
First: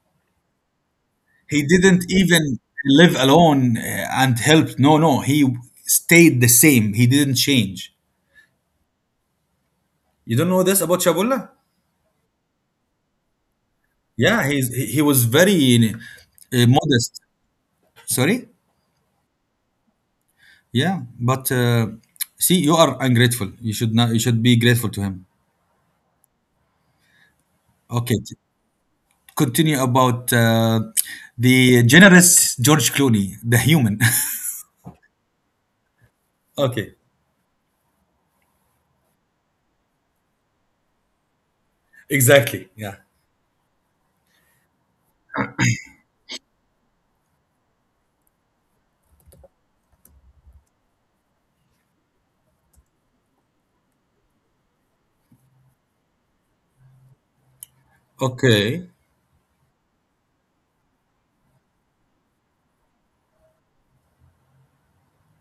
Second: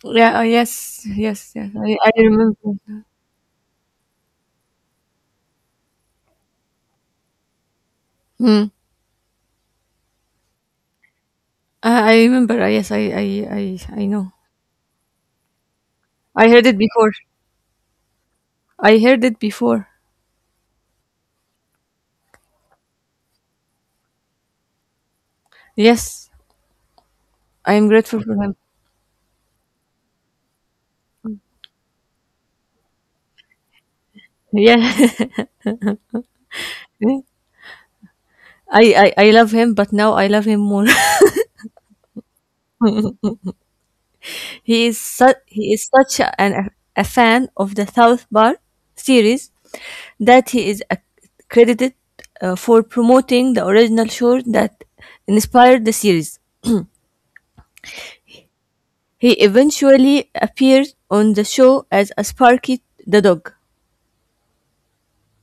Speaker 2: Yeah. Yes. Yes.
Speaker 1: He
Speaker 2: Yes.
Speaker 1: didn't
Speaker 2: I remember.
Speaker 1: even live alone and helped. No, no, he stayed the same. He didn't change.
Speaker 2: Hmm.
Speaker 1: You don't know this about Shabulla?
Speaker 2: I remember. Yes. I know.
Speaker 1: Yeah, he was very
Speaker 2: I heard it before.
Speaker 1: modest. Sorry?
Speaker 2: I heard it before.
Speaker 1: Yeah, but see, you are ungrateful. You should not. You should be grateful to him.
Speaker 2: Yes. I am
Speaker 1: Okay,
Speaker 2: grateful for him.
Speaker 1: continue about the generous George Clooney, the human.
Speaker 2: Yeah.
Speaker 1: Okay,
Speaker 2: I love him, but now I love him more.
Speaker 1: exactly. Yeah.
Speaker 2: He is such an a fan of the South Bar series that he is credited for promoting the original show that inspired the series.
Speaker 1: Okay.
Speaker 2: He eventually appeared on the show as a Sparky the dog.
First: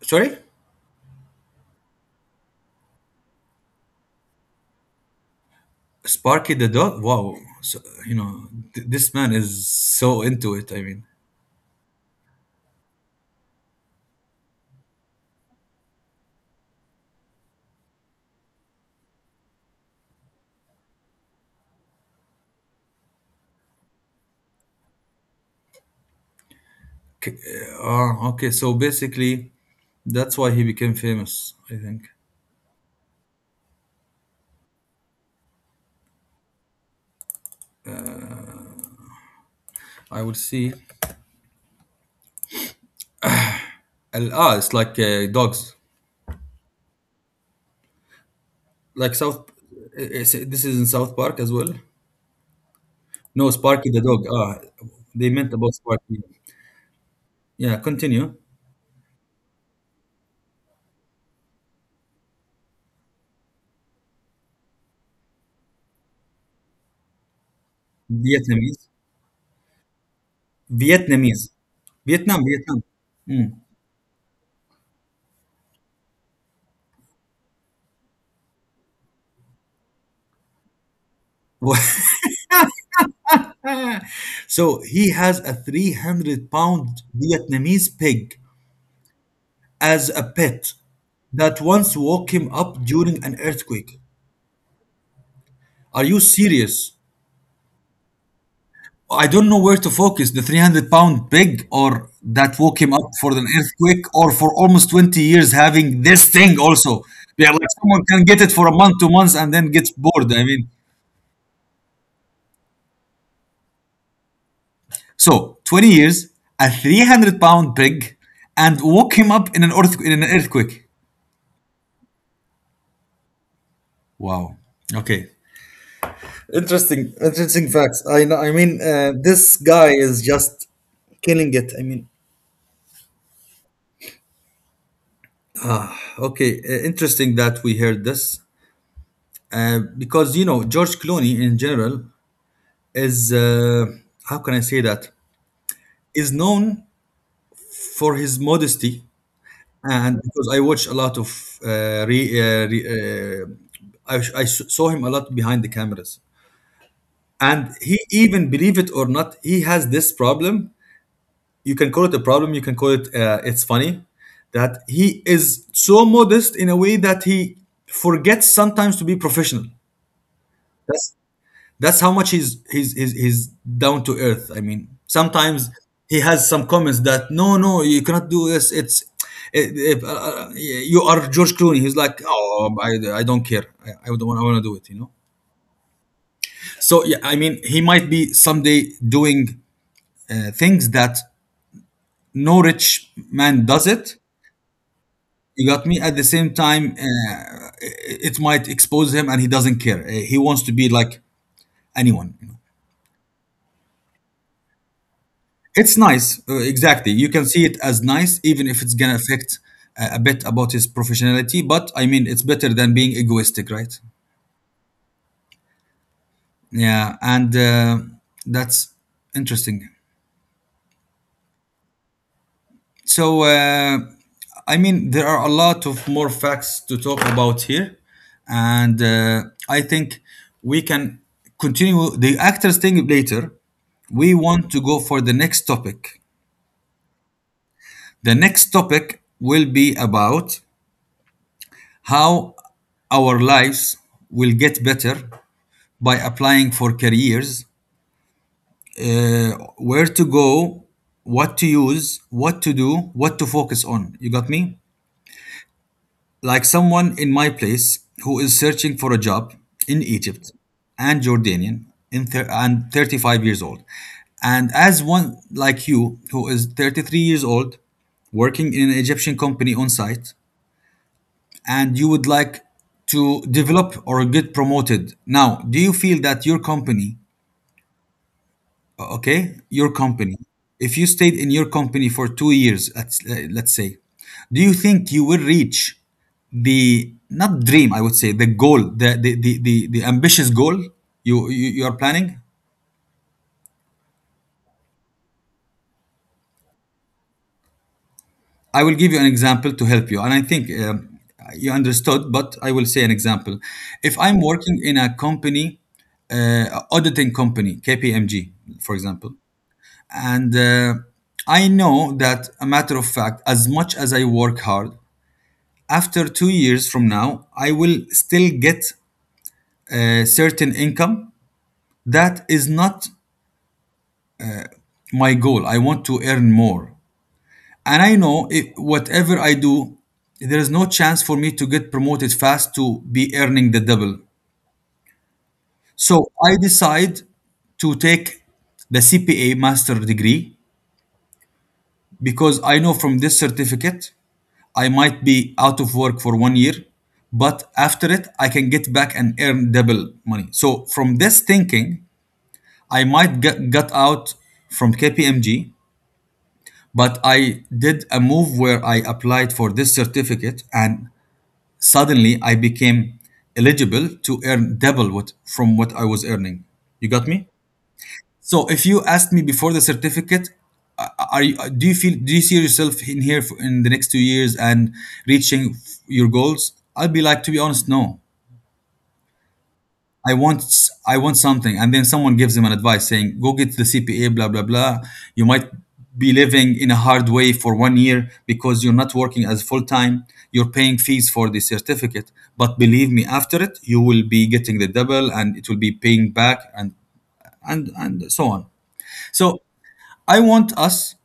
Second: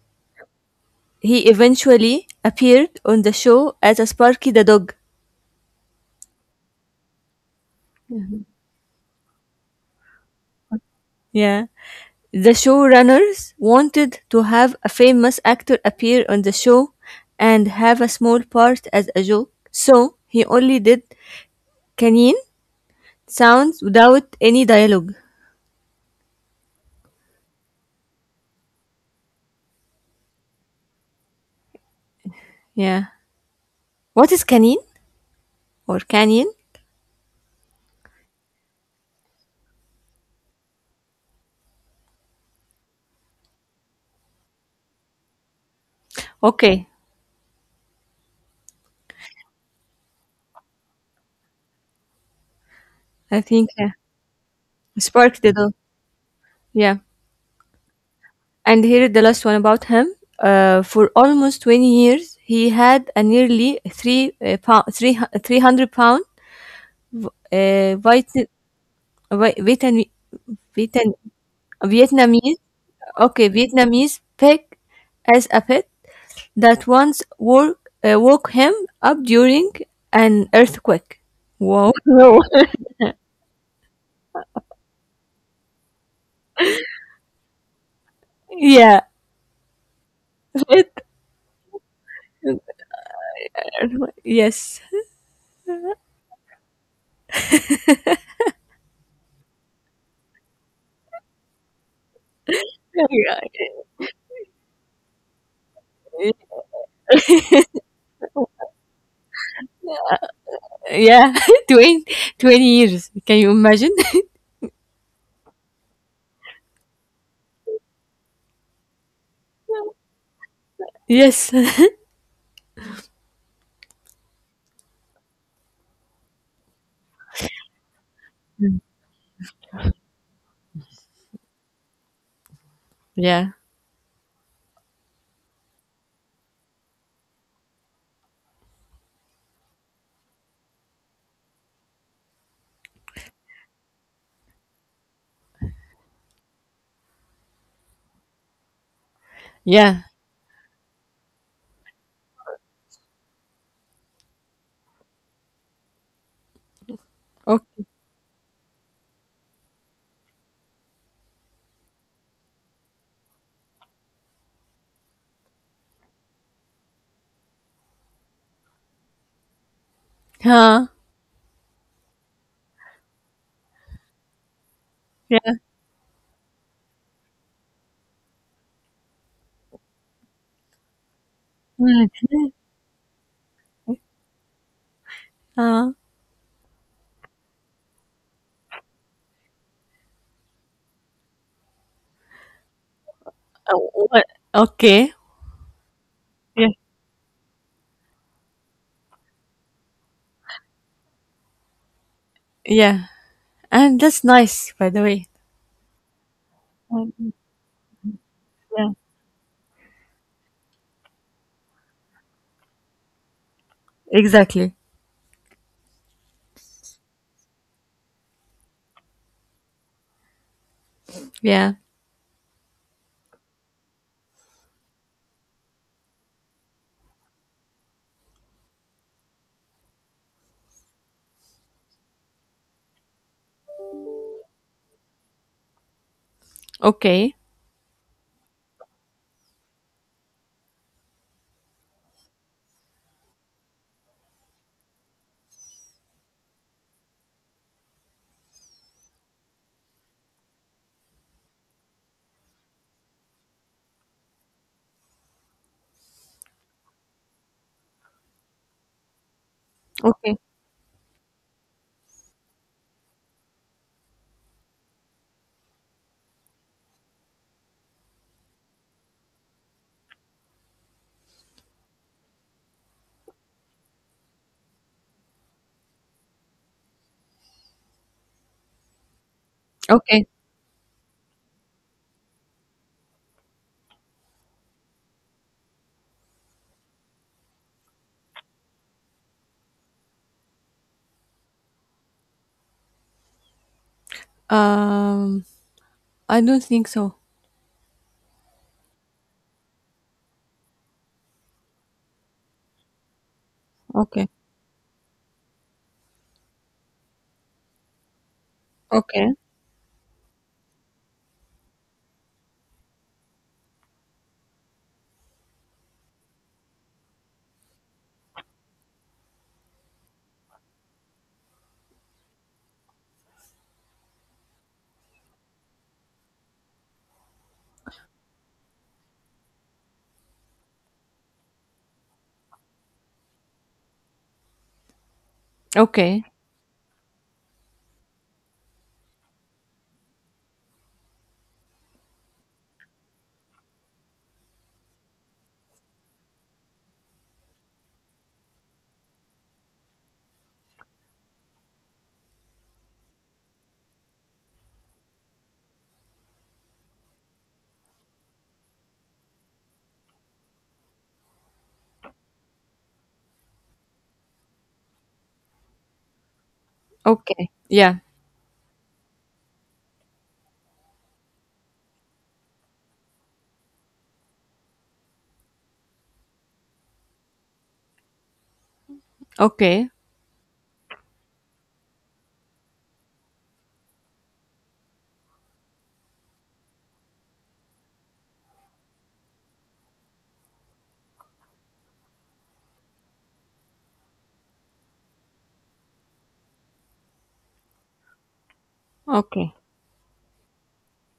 Speaker 1: Sorry.
Speaker 2: He eventually appeared on the show as a Sparky the dog.
Speaker 1: Sparky the dog. Wow, so, you know this man is so into it. I mean,
Speaker 2: Yeah. The showrunners wanted to have a famous actor appear on the show and have a small part as a joke, so he only did canine sounds without any dialogue.
Speaker 1: K- okay. So basically, that's why he became famous. I think
Speaker 2: Yeah. What is canine or canyon?
Speaker 1: I would see. Ah, it's like dogs,
Speaker 2: Okay,
Speaker 1: like South. This is in South Park as well.
Speaker 2: I
Speaker 1: No,
Speaker 2: think
Speaker 1: Sparky
Speaker 2: yeah.
Speaker 1: the dog. Ah, they
Speaker 2: Spark
Speaker 1: meant
Speaker 2: the
Speaker 1: about
Speaker 2: dog.
Speaker 1: Sparky.
Speaker 2: Yeah.
Speaker 1: Yeah, continue.
Speaker 2: And here is the last one about him. For almost 20 years, he had a nearly three pound, three, 300 pound uh, Viet-
Speaker 1: Vietnamese,
Speaker 2: Vi- Vietnam, Vietnam,
Speaker 1: Vietnamese, Vietnam,
Speaker 2: Vietnamese,
Speaker 1: Vietnam. Mm.
Speaker 2: okay, Vietnamese pig as a pet that once woke him up during an earthquake. Wow. No.
Speaker 1: So he has a 300 pound Vietnamese pig
Speaker 2: Yeah.
Speaker 1: as a pet
Speaker 2: Pet.
Speaker 1: that once woke him up during an earthquake.
Speaker 2: Yes.
Speaker 1: Are you serious? I don't know where to focus the 300 pound pig or that woke him up for
Speaker 2: Yeah.
Speaker 1: an earthquake or for almost 20 years having this thing also. Yeah, like someone can get it for a month, 2 months, and then gets bored. I mean,
Speaker 2: yeah. 20, 20 years. Can you imagine?
Speaker 1: so 20 years, a 300 pound pig, and woke him up in in an earthquake.
Speaker 2: Yes.
Speaker 1: Wow. Okay. Interesting, interesting facts. I know. I mean, this guy is just killing it. I mean,
Speaker 2: Yeah.
Speaker 1: okay, interesting that we heard this because you know George Clooney in general is how can I say that, is known for his modesty.
Speaker 2: Yeah.
Speaker 1: And because I watch a lot of uh, I, saw him a lot behind the cameras. And
Speaker 2: Okay.
Speaker 1: he, even believe it or not, he has this problem. You can call it a problem, you can call it it's funny, that he is so modest in a way that he forgets sometimes to be professional.
Speaker 2: Huh.
Speaker 1: That's that's how much he's down to earth. I mean,
Speaker 2: Yeah.
Speaker 1: sometimes he has some comments that no, no, you cannot do this. It's it, you are George Clooney. He's
Speaker 2: Mm.
Speaker 1: like, "Oh, I don't care. I don't want, I want to do it, you know."
Speaker 2: Huh.
Speaker 1: So yeah, I mean he might be someday doing things that no rich man does
Speaker 2: Oh,
Speaker 1: it.
Speaker 2: what? Okay.
Speaker 1: You got me? At the same
Speaker 2: Yeah.
Speaker 1: time, it might expose him, and he doesn't care. He wants to be like anyone, you know.
Speaker 2: Yeah. And that's nice, by the way.
Speaker 1: It's nice, exactly. You can see it as nice, even if it's gonna affect a bit about his professionality. But I mean, it's better than being egoistic, right?
Speaker 2: Exactly.
Speaker 1: Yeah, and that's interesting.
Speaker 2: Yeah.
Speaker 1: So, I mean, there are a lot of more facts to talk about here, and I think we can continue the actors thing later. We want to go for the next topic.
Speaker 2: Okay.
Speaker 1: The next topic will be about how our lives will get better by applying for careers, uh, where to go, what to use, what to do, what to focus on. You got me? Like someone in my place who is searching for a job in
Speaker 2: Okay.
Speaker 1: Egypt and Jordanian in thir- and 35 years old. And as one like you who is 33 years old working in an Egyptian company on site, and you would like to develop or get promoted. Now, do you feel that your company, okay your
Speaker 2: Okay.
Speaker 1: company, if you stayed in your company for 2 years, let's say, do you think you will reach the not dream, I would say the goal, the ambitious goal you are planning?
Speaker 2: Um, I don't think so.
Speaker 1: I will give you an example to help you, and I think you understood, but I will say an example. If
Speaker 2: Okay.
Speaker 1: I'm working in a company, auditing company KPMG for example,
Speaker 2: Okay.
Speaker 1: and I know that, a matter of fact, as much as I work hard, after 2 years from now, I will still get a certain income. That is not my goal. I want to earn more. And I know it, whatever I do, there is no chance for me to get promoted fast to be earning the double.
Speaker 2: Okay.
Speaker 1: So I decide to take the CPA master degree, because I know from this certificate I might be out of work for 1 year, but after it, I can get back and earn double money. So, from this thinking, got out from KPMG, but I did a move where I applied for this certificate, and suddenly I became eligible to earn double what from what I was earning. You got me?
Speaker 2: Okay. Yeah.
Speaker 1: So if you asked me before the certificate, are you, do you feel, do you see yourself in here for, in the next 2 years and reaching your goals? I'll be like, to be honest, no.
Speaker 2: Okay.
Speaker 1: I want I want something, and then someone gives him an advice saying, "Go get the CPA, blah blah blah." You might be living in a hard way for 1 year because you're not working as full time. You're paying fees for the certificate, but believe me, after it, you will be getting the double, and it will be paying back, and so on.
Speaker 2: Okay.
Speaker 1: So, I want us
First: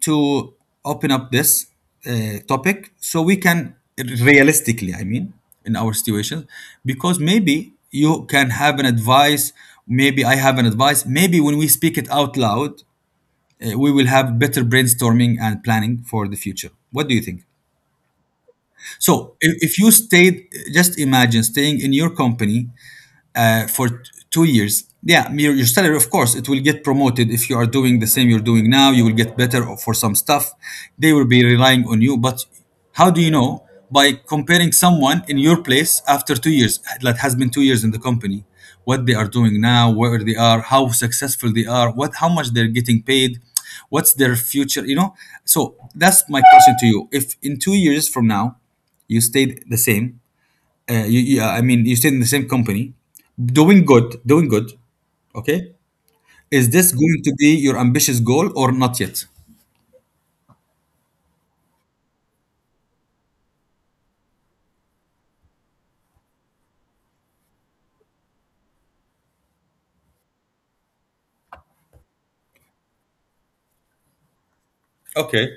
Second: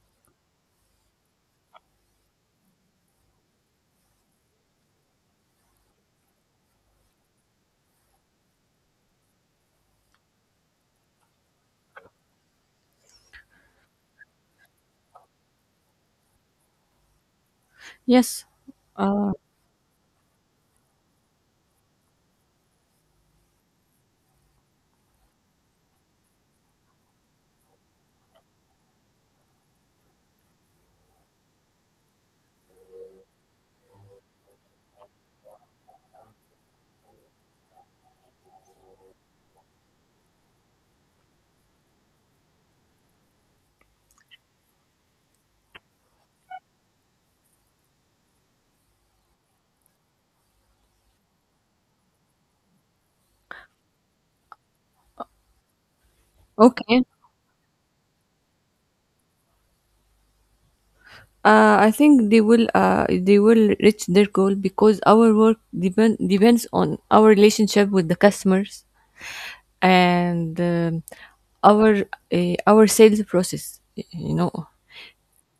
Speaker 1: to open up this topic so we can realistically, I mean, in our situation, because maybe you can have an advice, maybe I have an advice, maybe when we speak it out loud, we will have better brainstorming and planning for the future. What do you think?
Speaker 2: Yes. Uh,
Speaker 1: So if you stayed, just imagine staying in your company uh, for t- 2 years. Yeah, your salary of course it will get promoted. If you are doing the same you're doing now, you will get better for some stuff. They will be relying on you, but how do you know? By comparing someone in your place after 2 years, that has been 2 years in the company, what they are doing now, where they are, how successful they are, what how much they're getting paid, what's their future, you know. So that's my question to you. If in 2 years from now you stayed the same, I mean, you stayed in the same company, doing good, doing good. Okay. Is this
Speaker 2: okay.
Speaker 1: going to be your ambitious goal or not yet?
Speaker 2: I think they will reach their goal because our work depends on our relationship with the customers and our our sales process you know,
Speaker 1: Okay.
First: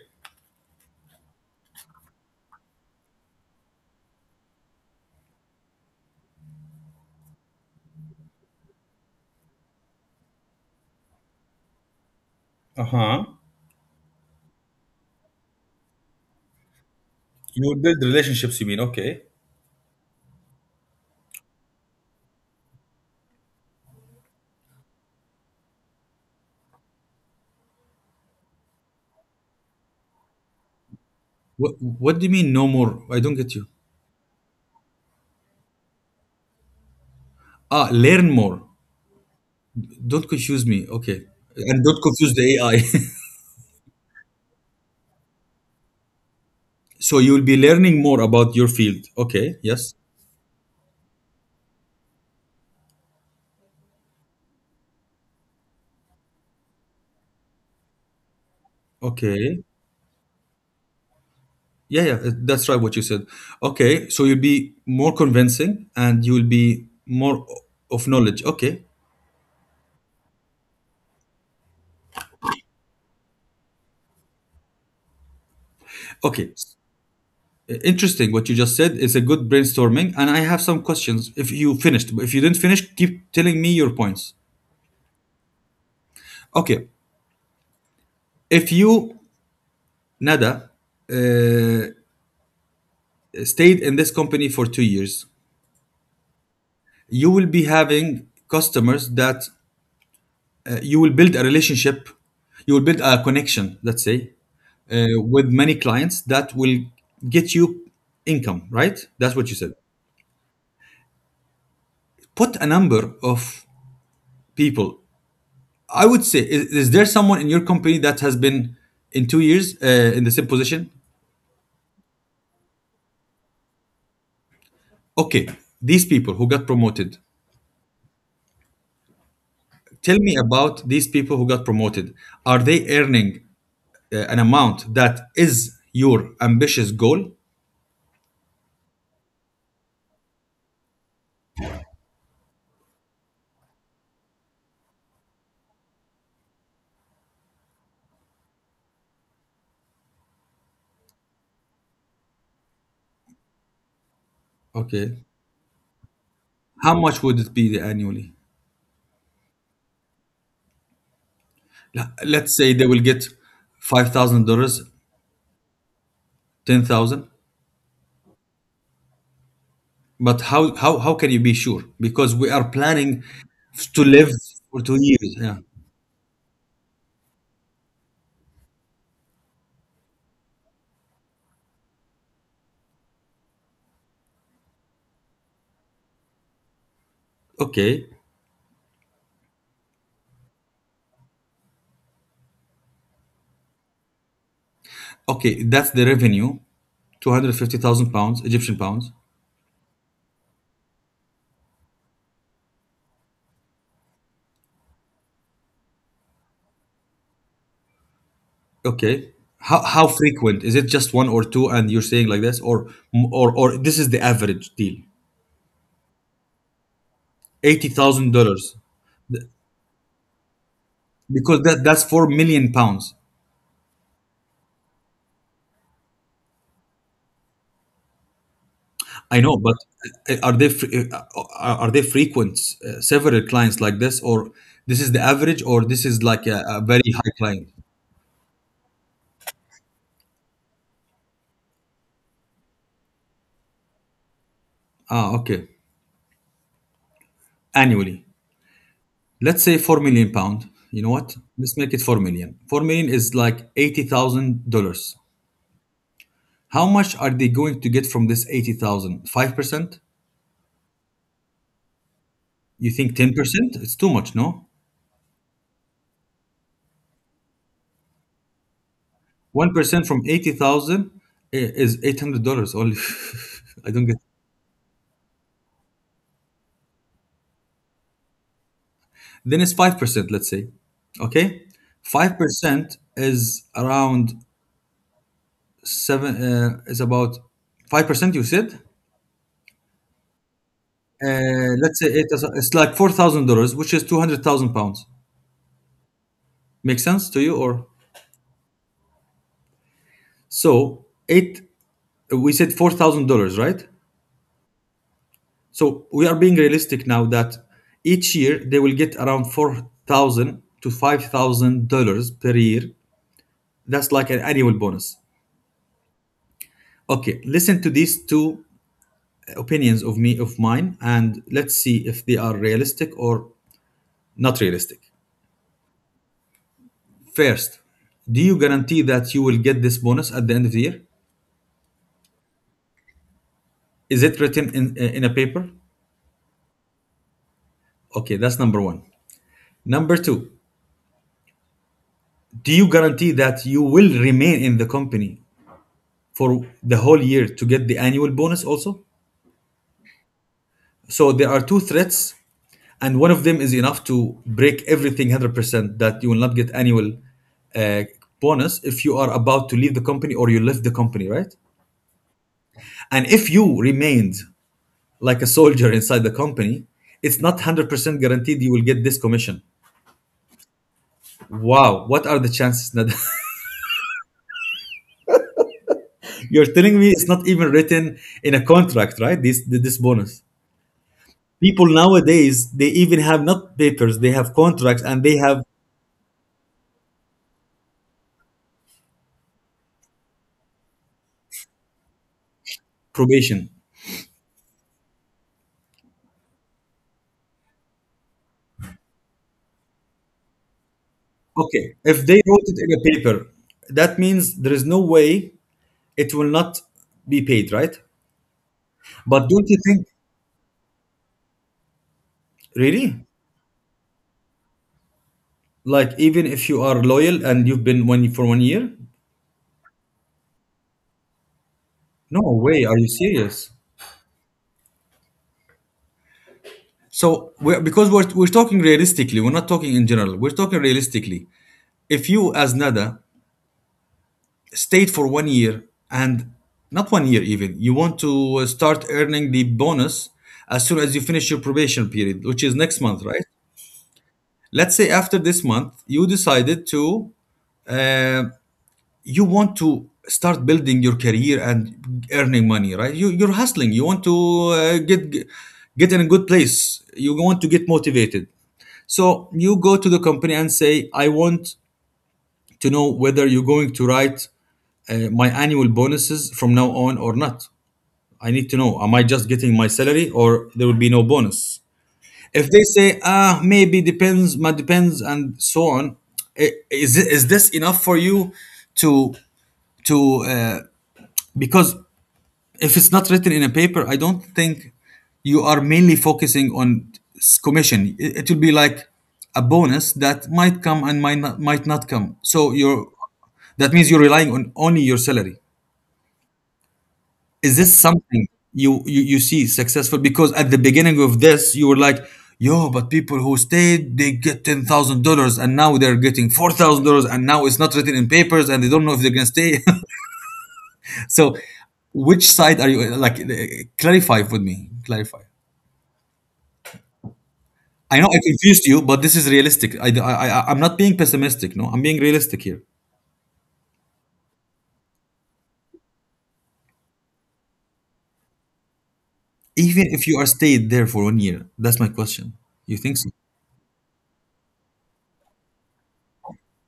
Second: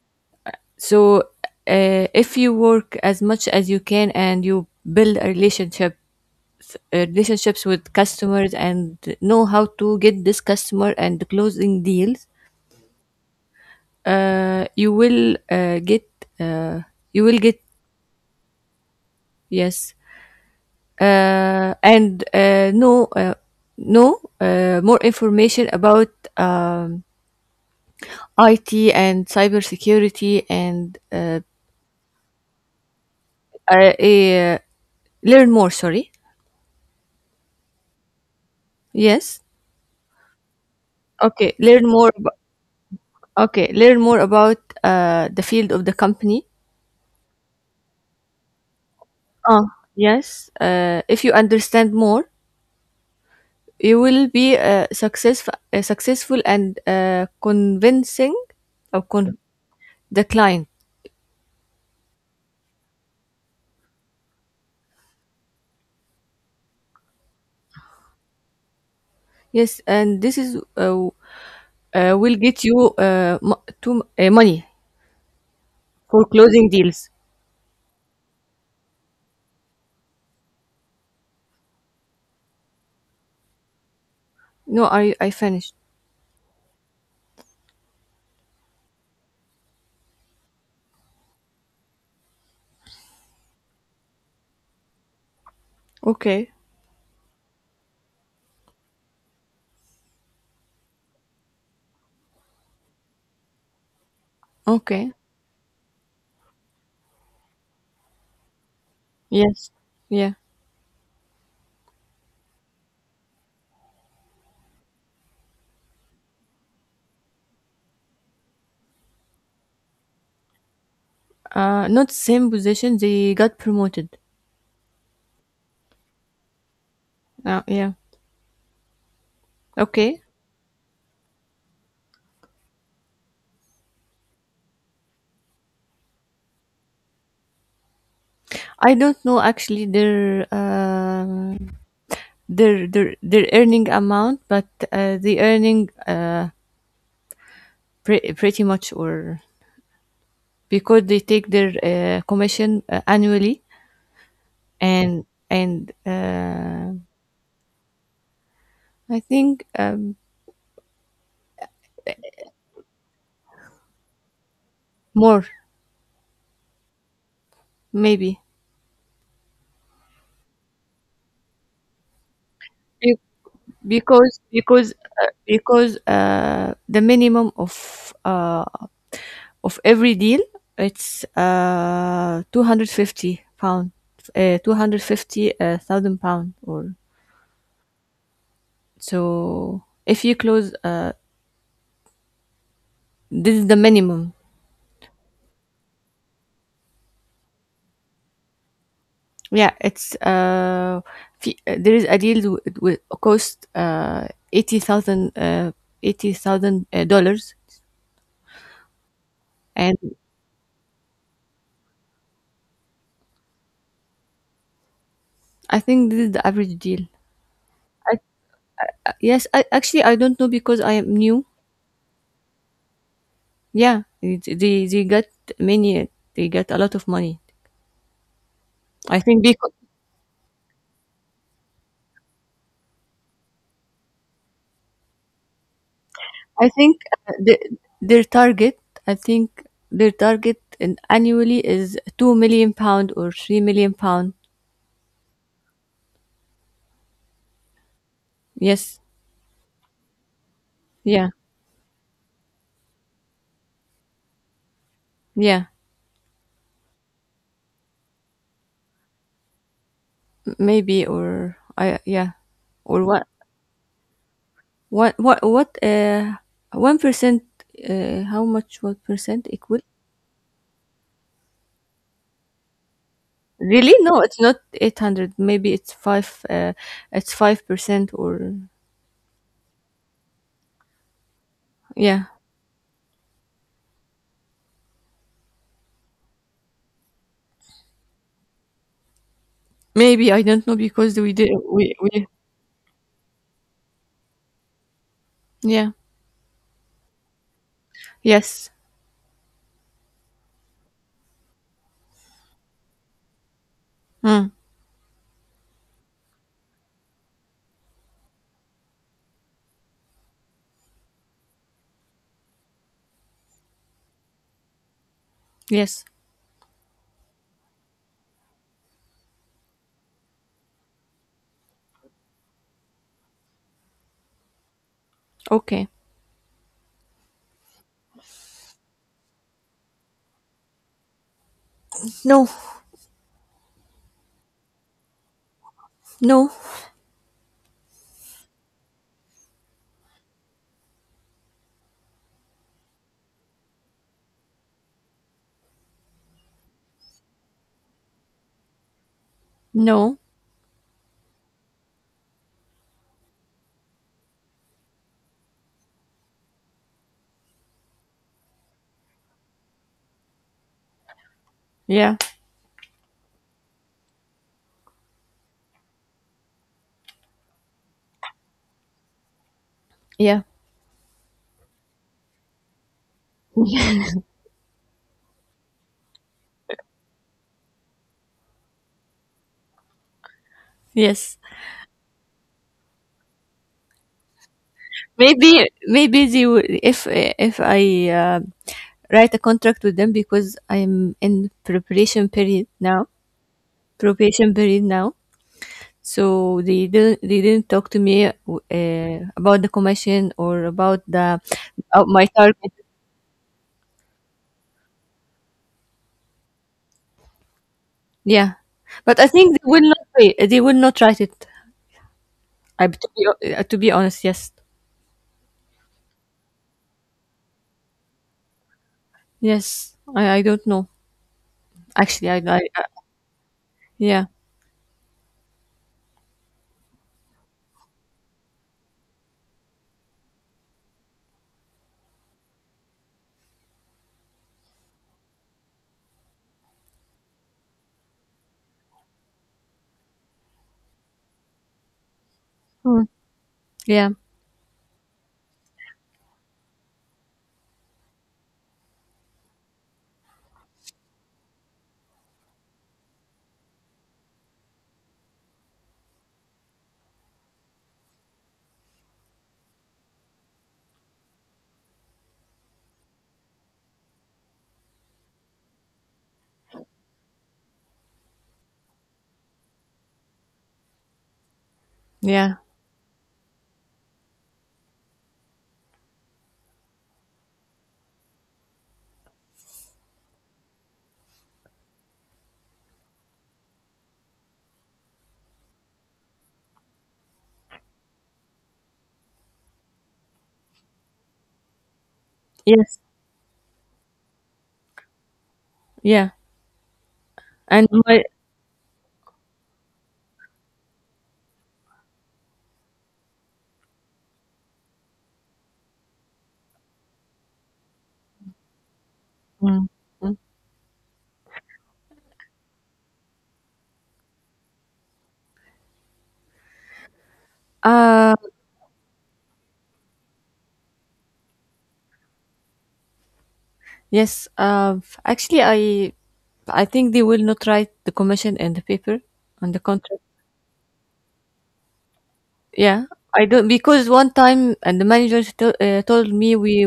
Speaker 2: so if you work as much as you can and you build a relationship relationships with customers and know how to get this customer and closing deals
Speaker 1: Uh huh.
Speaker 2: you will get uh, you will get
Speaker 1: You build relationships, you mean? Okay.
Speaker 2: yes. And no, no More information about um, IT and cybersecurity and
Speaker 1: What do you mean no more? I don't get you.
Speaker 2: I, uh, eh, learn more. Sorry.
Speaker 1: Ah, learn more.
Speaker 2: Yes.
Speaker 1: Don't confuse me. Okay.
Speaker 2: Okay.
Speaker 1: And
Speaker 2: Learn
Speaker 1: don't
Speaker 2: more.
Speaker 1: confuse the AI.
Speaker 2: Okay. Learn more about the field of the company.
Speaker 1: So you'll be learning more about your field. Okay.
Speaker 2: Uh,
Speaker 1: Yes.
Speaker 2: yes. If you understand more, you will be successful and of con-
Speaker 1: Okay.
Speaker 2: the client.
Speaker 1: Yeah, yeah, that's right what you said. Okay, so you'll be more convincing and you'll be more of knowledge. Okay.
Speaker 2: Yes, and this is will get you mo- to money for
Speaker 1: Okay.
Speaker 2: closing deals.
Speaker 1: Interesting what you just said. It's a good brainstorming. And I have some questions if you finished. If you didn't finish, keep telling me your points.
Speaker 2: No, I finished.
Speaker 1: Okay. If you, Nada, uh, stayed in this company for 2 years,
Speaker 2: Okay,
Speaker 1: you will be having customers that you will build a relationship, you will build a connection, let's say,
Speaker 2: okay,
Speaker 1: with many clients that will get you income, right? That's what you
Speaker 2: yes,
Speaker 1: said.
Speaker 2: yeah.
Speaker 1: Put a number of people. I would say, is there someone in your company that has been in 2 years in the same position?
Speaker 2: Not same position. They got promoted.
Speaker 1: Okay, these people who got promoted.
Speaker 2: Yeah.
Speaker 1: Tell
Speaker 2: Okay.
Speaker 1: me about these people who got promoted. Are they earning an amount that is your ambitious goal?
Speaker 2: I don't know actually their their earning amount, but uh, the earning uh, pretty much or because they take their commission annually
Speaker 1: Okay.
Speaker 2: and
Speaker 1: How much would it be annually?
Speaker 2: I think
Speaker 1: Let's say they will get $5,000,
Speaker 2: more
Speaker 1: 10,000.
Speaker 2: maybe
Speaker 1: But how can you be sure? Because we are
Speaker 2: Be-
Speaker 1: planning to live for
Speaker 2: because
Speaker 1: two years. Yeah.
Speaker 2: the minimum of every deal it's 250 pound 250 thousand pound or
Speaker 1: Okay.
Speaker 2: so if you close this is the minimum.
Speaker 1: Okay, that's the revenue. 250,000 pounds, Egyptian pounds.
Speaker 2: Yeah there is a deal with cost 80,000 80,000 dollars
Speaker 1: Okay.
Speaker 2: and
Speaker 1: How frequent? Is it just one or two and you're saying like this, or this is the average deal?
Speaker 2: I think this is the average deal.
Speaker 1: $80,000,
Speaker 2: Yes, I actually I don't know because I am new.
Speaker 1: because that's 4 million pounds.
Speaker 2: Yeah, it- they got many. They got a lot of money. I
Speaker 1: I
Speaker 2: think
Speaker 1: know,
Speaker 2: because
Speaker 1: but are they are they frequent, several clients like this, or this is the average, or this is like
Speaker 2: I
Speaker 1: a
Speaker 2: think
Speaker 1: very high
Speaker 2: uh, the,
Speaker 1: client?
Speaker 2: their target. I think their target in annually is 2 million pound or 3 million pound.
Speaker 1: Ah, okay. Annually.
Speaker 2: Yes.
Speaker 1: Let's say 4 million pound. You know
Speaker 2: Yeah.
Speaker 1: what? Let's make it 4 million. 4 million is like $80,000.
Speaker 2: Yeah.
Speaker 1: How much are they going to get from this 80,000? 5%?
Speaker 2: M- Maybe or I yeah
Speaker 1: You
Speaker 2: or
Speaker 1: think 10%? It's too much, no?
Speaker 2: what 1% how much what percent equal.
Speaker 1: 1% from 80,000 is $800 only. I
Speaker 2: Really?
Speaker 1: don't get.
Speaker 2: No, it's not 800. Maybe it's 5 it's 5% or
Speaker 1: Then it's 5%, let's say. Okay?
Speaker 2: yeah.
Speaker 1: 5% is around 7, is about 5% you said?
Speaker 2: Maybe I don't know because we did
Speaker 1: Let's say it
Speaker 2: we
Speaker 1: is, it's like $4,000, which is 200,000 pounds.
Speaker 2: yeah.
Speaker 1: Make sense to you, or
Speaker 2: Yes.
Speaker 1: so eight? We said $4,000, right?
Speaker 2: Mm.
Speaker 1: So we are being realistic now that each year they will get around $4,000 to $5,000 per year. That's like an annual bonus.
Speaker 2: Yes.
Speaker 1: Okay, listen to these two opinions of me, of mine, and let's see if they are realistic or not realistic.
Speaker 2: Okay.
Speaker 1: First, do you guarantee that you will get this bonus at the end of the year?
Speaker 2: No.
Speaker 1: Is it written in a paper?
Speaker 2: No.
Speaker 1: Okay, that's number one. Number two, do you guarantee that you will remain in the company for the whole year to get the annual bonus also.
Speaker 2: No.
Speaker 1: So there are two threats, and one of them is enough to break everything 100% that you will not get annual uh, bonus if you are about to leave the company or you left the company, right?
Speaker 2: Yeah.
Speaker 1: And if you remained like a soldier inside the company, it's not 100% guaranteed you will get this commission.
Speaker 2: Yeah.
Speaker 1: Wow, what are the chances? Nada? You're telling me it's not even written in a contract, right? This bonus.
Speaker 2: Yes.
Speaker 1: People nowadays, they even have not papers, they have contracts and they have
Speaker 2: Maybe they will, if I write a contract with them because I'm in preparation period now.
Speaker 1: probation.
Speaker 2: Preparation period now. So they didn't talk to me about the commission or about the
Speaker 1: Okay, if
Speaker 2: my
Speaker 1: they wrote
Speaker 2: target.
Speaker 1: it in a paper, that means there is no way it will not be paid, right?
Speaker 2: Yeah, but I
Speaker 1: But
Speaker 2: think they
Speaker 1: don't you
Speaker 2: will not
Speaker 1: think,
Speaker 2: pay. They will not write it. I
Speaker 1: really?
Speaker 2: to be honest, yes,
Speaker 1: Like, even if you are loyal and you've been one for 1 year?
Speaker 2: yes. I don't know actually.
Speaker 1: No way, are you serious?
Speaker 2: Yeah,
Speaker 1: So, because we're talking realistically, we're not talking in general, we're talking realistically. If you, as Nada, stayed for 1 year, and not 1 year even, you want to start earning the bonus as soon as you finish your probation period, which is next month, right?
Speaker 2: yeah,
Speaker 1: Let's say after this month you decided to, uh, you want to start building your career and earning money, right? You're hustling, you want to uh, get get in a good place, you want to get motivated, so you go to the company and say, I want to know whether you're going to write my annual bonuses from now on or not. I need to know, am I just getting my salary, or there will be no bonus?
Speaker 2: yeah,
Speaker 1: If they say, ah, maybe depends, ma depends, and so on, is this enough for you to, to, uh, because if it's not written in a paper, I don't think you are mainly focusing on commission. It will be like a bonus that might come and might not come. So
Speaker 2: yes,
Speaker 1: that means you're relying on only your salary.
Speaker 2: yeah,
Speaker 1: Is
Speaker 2: and
Speaker 1: this
Speaker 2: my
Speaker 1: something you see successful? Because at the beginning of this, you were like, "Yo, but people who stayed, they get $10,000, and now they're getting $4,000, and now it's not written in papers, and they don't know if they're gonna stay." So, which side are you? Like, eh, clarify with me. Clarify. I know
Speaker 2: uh
Speaker 1: I confused you, but this is realistic. I'm not being pessimistic. No, I'm being realistic here.
Speaker 2: yes. Actually I think they will not write the commission and the paper on the
Speaker 1: Even
Speaker 2: contract.
Speaker 1: if you are stayed there for 1 year, that's my question. You
Speaker 2: Yeah,
Speaker 1: think so?
Speaker 2: I don't because one time and the manager told me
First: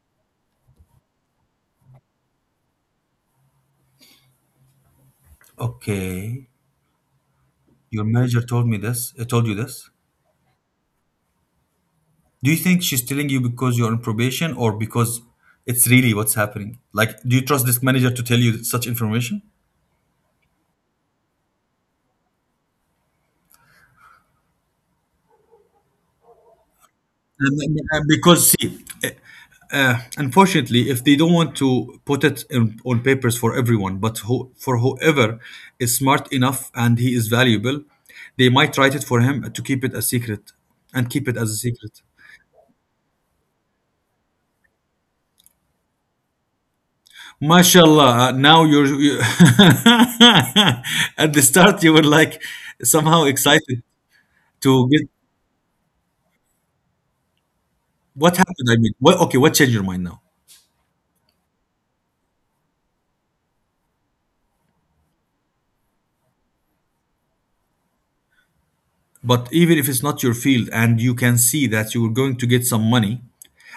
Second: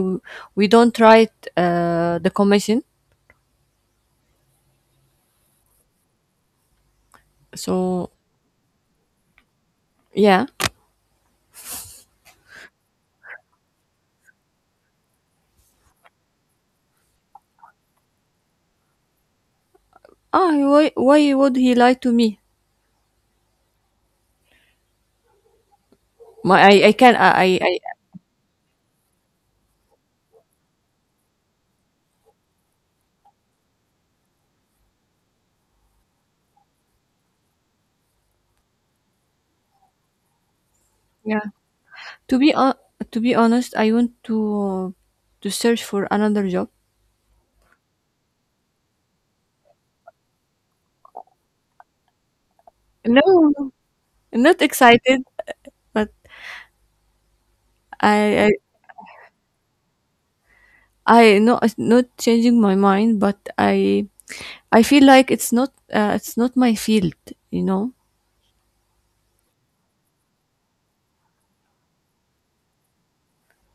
Speaker 2: we don't write the commission.
Speaker 1: Okay, your
Speaker 2: So
Speaker 1: manager told me this. I told you this.
Speaker 2: yeah,
Speaker 1: Do you think she's telling you because you're on probation, or because it's really what's happening? Like, do you trust this manager to tell you such information?
Speaker 2: ah, why would he lie to me? My I can I
Speaker 1: And, because see, uh, uh, unfortunately, if they don't want to put it in, on papers, for everyone, but who, for whoever is smart enough and he is valuable, they might write it for him, to keep it a secret and keep it
Speaker 2: yeah.
Speaker 1: as a secret.
Speaker 2: To be uh, to be honest, I want to search for another job.
Speaker 1: Mashallah, now you're you, at the start you were like somehow
Speaker 2: No,
Speaker 1: excited
Speaker 2: I'm not
Speaker 1: to get.
Speaker 2: excited, but
Speaker 1: What
Speaker 2: I I
Speaker 1: happened? I mean, what, okay, what changed your mind now?
Speaker 2: I no not changing my mind, but I feel like it's not my field, you know.
Speaker 1: But even if it's not your field and you can see that you're going to get some money,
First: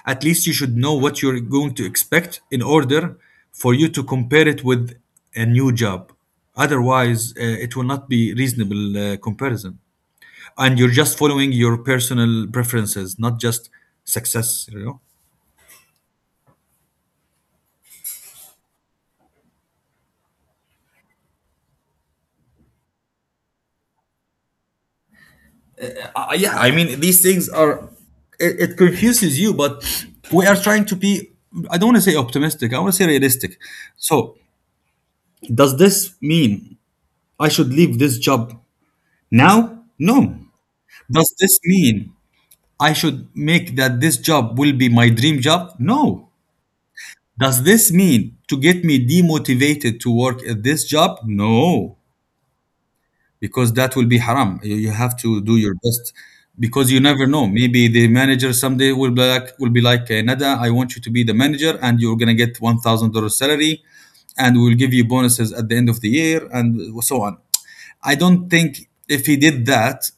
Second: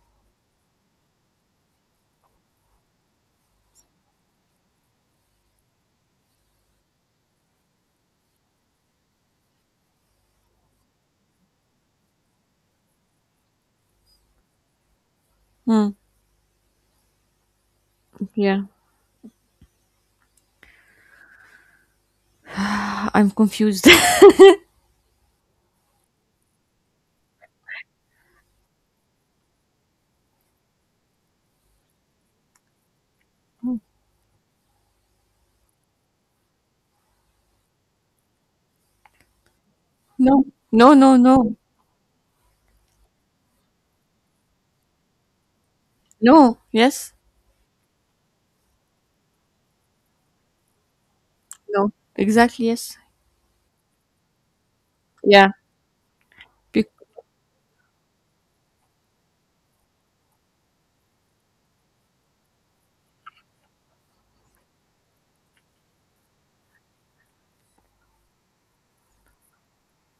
Speaker 1: at least you should know what you're going to expect in order for you to compare it with a new job. Otherwise, it will not be reasonable comparison. And you're just following your personal preferences, not just success, you know?
Speaker 2: Hmm. Yeah. I'm confused.
Speaker 1: Yeah, I mean, these things are, it confuses you, but we are trying to be, I don't want to say optimistic, I want to say realistic. So, does this mean I should leave this job now? No.
Speaker 2: no, no, no,
Speaker 1: Does
Speaker 2: no,
Speaker 1: this mean I should make that this job will be my dream job? No.
Speaker 2: no. Yes,
Speaker 1: Does this mean to get me demotivated to work at this job?
Speaker 2: no.
Speaker 1: No.
Speaker 2: Exactly. Yes.
Speaker 1: Because that will be haram. You have to
Speaker 2: Yeah.
Speaker 1: do your best,
Speaker 2: Bec-
Speaker 1: because you never know. Maybe the manager someday will be like, "Eh, Nada, I want you to be the manager, and you're gonna get $1,000 salary, and we'll give you bonuses at the end of the year, and so on." I don't think if he did that,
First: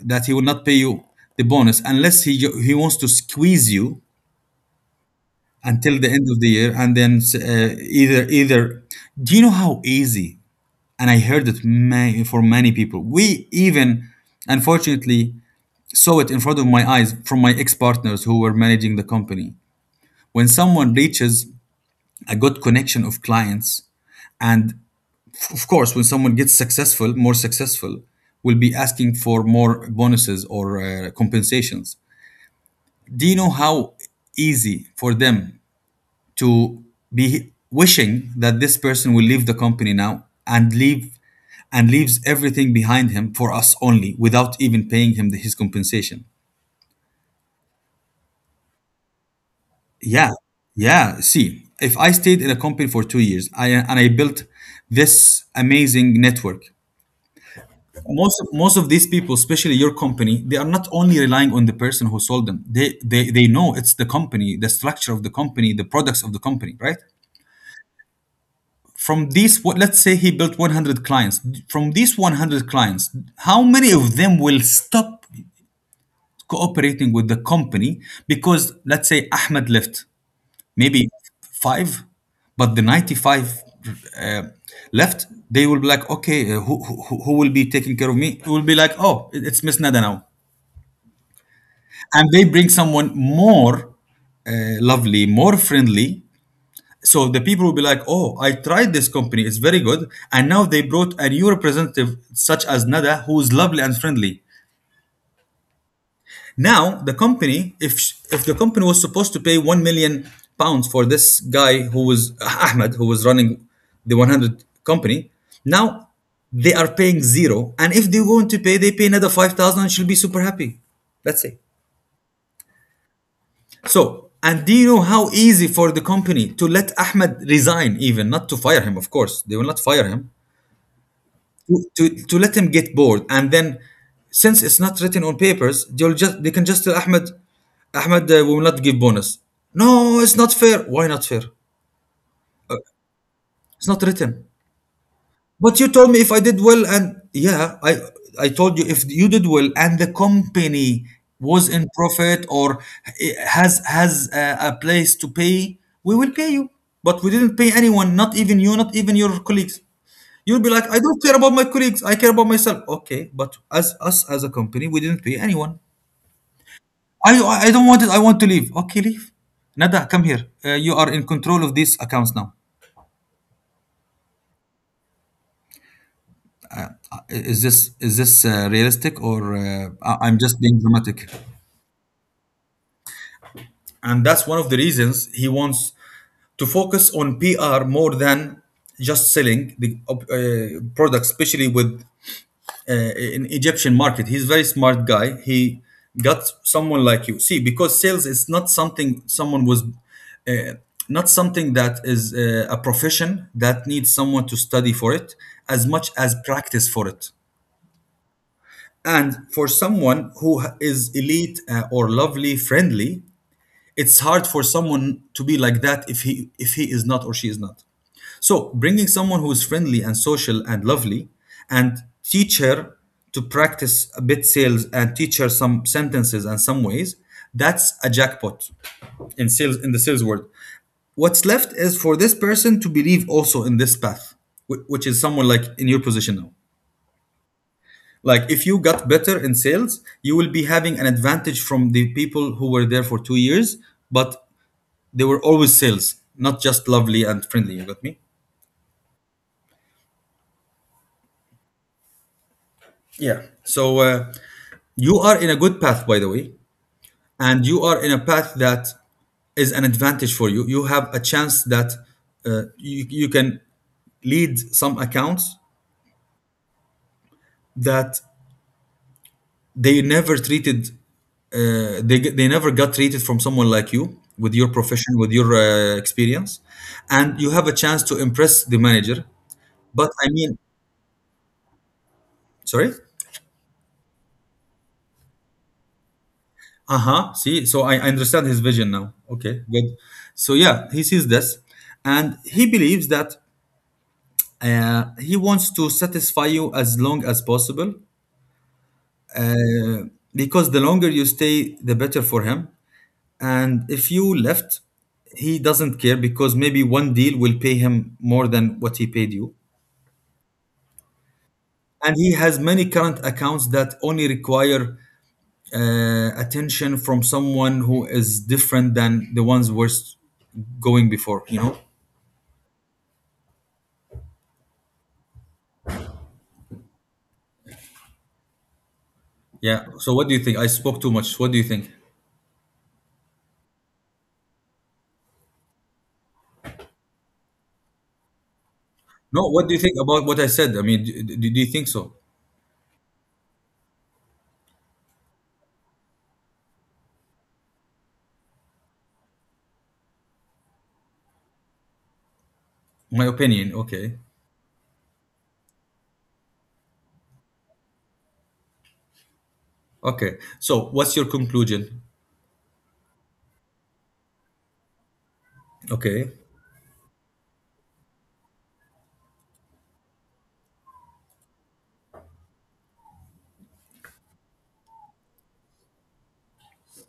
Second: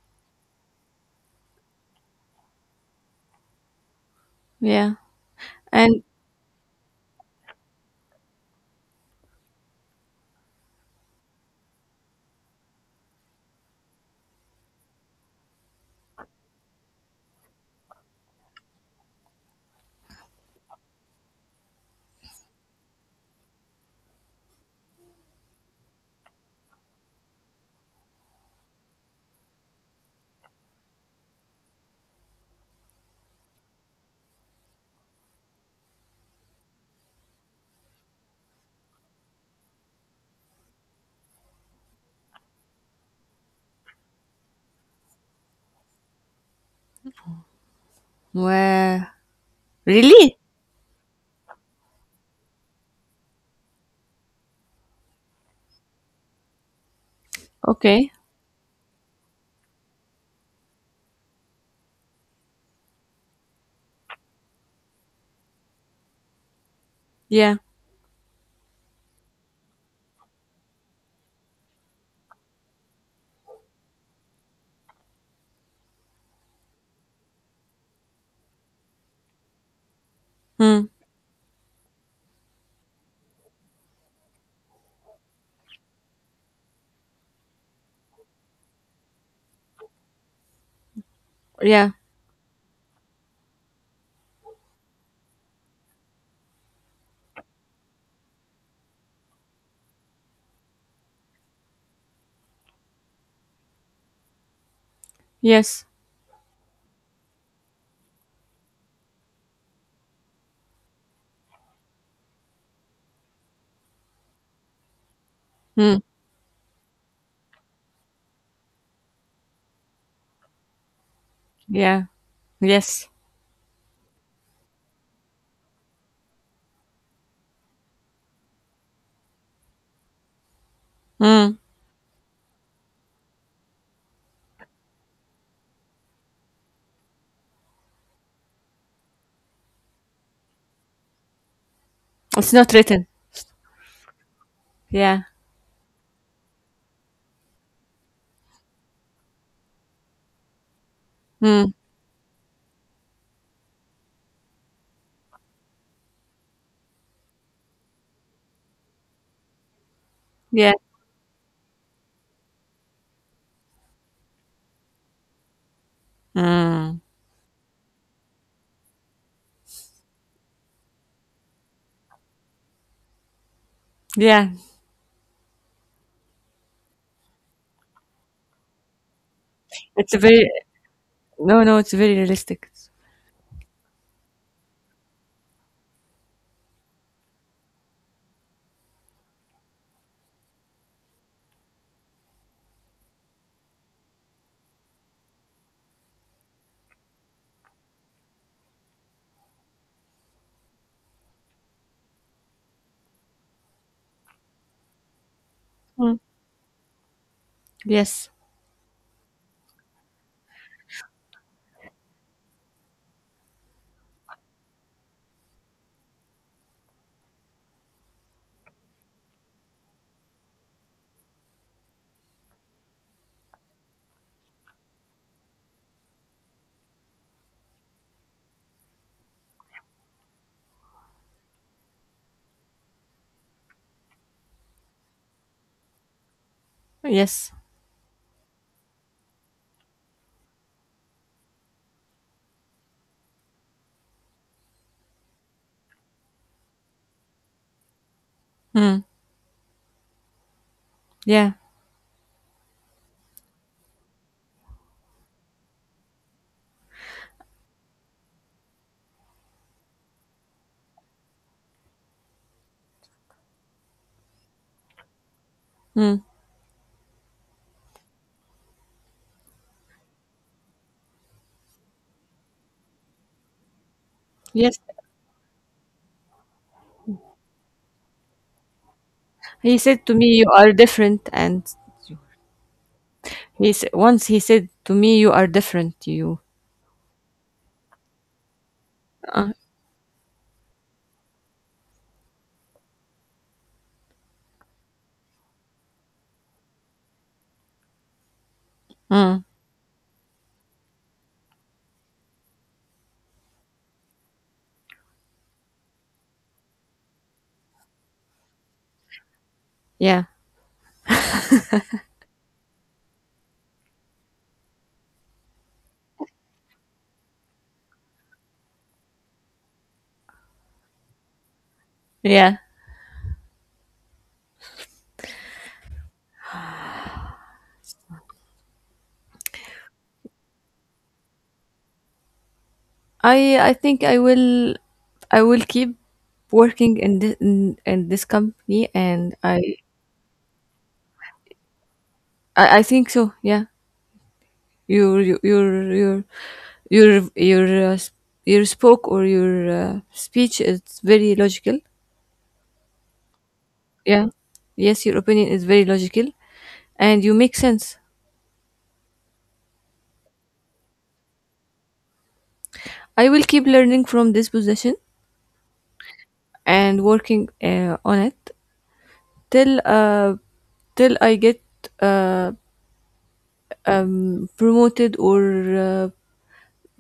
Speaker 1: that he will not pay you the bonus, unless he wants to squeeze you
Speaker 2: yeah.
Speaker 1: until
Speaker 2: And
Speaker 1: the end of the year, and then either either. Do you know how easy, and I heard it for many people. We even, unfortunately, saw it in front of my eyes from my ex partners who were managing the company. When someone reaches a good connection of clients, and of course, when someone gets successful, more successful, will be asking for more bonuses or compensations. Do you know how easy for them to be wishing that this person will leave the company now and leave and leaves everything behind him for us only, without even paying him the, his compensation?
Speaker 2: where?
Speaker 1: Yeah,
Speaker 2: Really?
Speaker 1: yeah, see, if I stayed in a company for 2 years, I, and I built this amazing network,
Speaker 2: Okay.
Speaker 1: most of these people, especially your company, they are not only relying on the person who sold them, they know it's the company, the structure of the company, the products of the company, right?
Speaker 2: Yeah.
Speaker 1: From these, let's say he built 100 clients. From these 100 clients, how many of them will stop cooperating with the company because, let's say, Ahmed left?
Speaker 2: Hmm.
Speaker 1: Maybe five, but the 95 uh, left, they will be like, okay, who will be taking care of me? It will be like, oh, it's Miss Nada now.
Speaker 2: Yeah.
Speaker 1: And they bring someone more lovely, more friendly, so the people will be like, "Oh, I tried this company; it's very good." And now they brought a new representative, such as Nada, who is lovely and friendly.
Speaker 2: Yes.
Speaker 1: Now the company, if the company was supposed to pay £1,000,000 for this guy who was Ahmed, who was running the 100 company,
Speaker 2: Hmm.
Speaker 1: now they are paying zero. And if they want to pay, they pay another 5,000, and she'll be super happy. That's it.
Speaker 2: Yeah. Yes.
Speaker 1: So, and do you know how easy for the company to let Ahmed resign, even not to fire him? Of course, they will not fire him,
Speaker 2: Hmm.
Speaker 1: to let him get bored, and then, since it's not written on papers, they'll just, they can just tell Ahmed, Ahmed, we will not give bonus. No, it's not fair. Why not fair?
Speaker 2: It's not
Speaker 1: uh,
Speaker 2: written.
Speaker 1: it's not written.
Speaker 2: Yeah.
Speaker 1: But you told me if I did well, and yeah, I told you if you did well, and the company
Speaker 2: Hmm.
Speaker 1: was in profit or has a place to pay, we will pay you. But we didn't pay anyone, not even you, not even your colleagues. You'll be
Speaker 2: Yeah.
Speaker 1: like, I don't care about my colleagues, I care about myself. Okay, but as us as a company, we didn't pay anyone.
Speaker 2: Hmm.
Speaker 1: I don't want it. I want to leave. Okay, leave. Nada, come here. You are in control of these accounts now.
Speaker 2: Yeah.
Speaker 1: Is this realistic, or
Speaker 2: It's a
Speaker 1: I'm
Speaker 2: very
Speaker 1: just being dramatic?
Speaker 2: no, no. It's very realistic.
Speaker 1: And that's one of the reasons he wants to focus on PR more than just selling the product, especially with uh, an Egyptian market. He's a very smart guy. He got someone like you. See, because sales is not something someone was. Uh, not something that is a profession that needs someone to study for it as much
Speaker 2: Hmm.
Speaker 1: as practice for it.
Speaker 2: Yes.
Speaker 1: And for someone who is elite, or lovely, friendly, it's hard for someone to be like that if he is not, or she is not. So, bringing someone who is friendly and social and lovely, and teach her to practice a bit sales, and teach her some sentences and some ways, that's a jackpot in sales, in the sales world. What's left is for this person to believe also in this path, which is someone like in your position now.
Speaker 2: Yes.
Speaker 1: Like, if you got better in sales, you will be having an advantage from the people who were there for 2 years, but they were always sales, not just lovely and friendly. You got me?
Speaker 2: Hmm. Yeah.
Speaker 1: Yeah. So you are in a good path, by the way. And you are in a path that is an advantage for you. You have a chance that you can lead some accounts
Speaker 2: Hmm.
Speaker 1: that they never treated. They never got treated from someone like you, with your
Speaker 2: Yes.
Speaker 1: profession, with your experience. And you have a chance to impress the manager.
Speaker 2: He said
Speaker 1: But
Speaker 2: to
Speaker 1: I
Speaker 2: me, "You
Speaker 1: mean,
Speaker 2: are different," and
Speaker 1: sorry.
Speaker 2: He s once he said to me, "You are different. You."
Speaker 1: Uh-huh, see, so I understand his vision now.
Speaker 2: Uh,
Speaker 1: Okay, good. So yeah, he sees this, and he believes that he wants to satisfy you as long as possible.
Speaker 2: mm,
Speaker 1: uh, because the longer you stay, the better for him. And if you left, he doesn't care, because maybe one deal will pay him more than what he paid you.
Speaker 2: yeah,
Speaker 1: And he has many current accounts that only require attention from someone who is different than the ones going before, you know?
Speaker 2: yeah.
Speaker 1: Yeah. So what do you think? I spoke too much. What do you think?
Speaker 2: I I think I will I will keep working in this company, and
Speaker 1: No, what do you think about what I said? I mean, do you think so?
Speaker 2: I think so. Yeah, your your your your your your, uh, s- your spoke or your speech is very logical.
Speaker 1: My opinion. Okay.
Speaker 2: Yeah, yes, your opinion is very logical, and you make sense.
Speaker 1: Okay. So what's your conclusion?
Speaker 2: I will keep learning from this position
Speaker 1: Okay.
Speaker 2: and working on it till till I get uh, promoted or uh,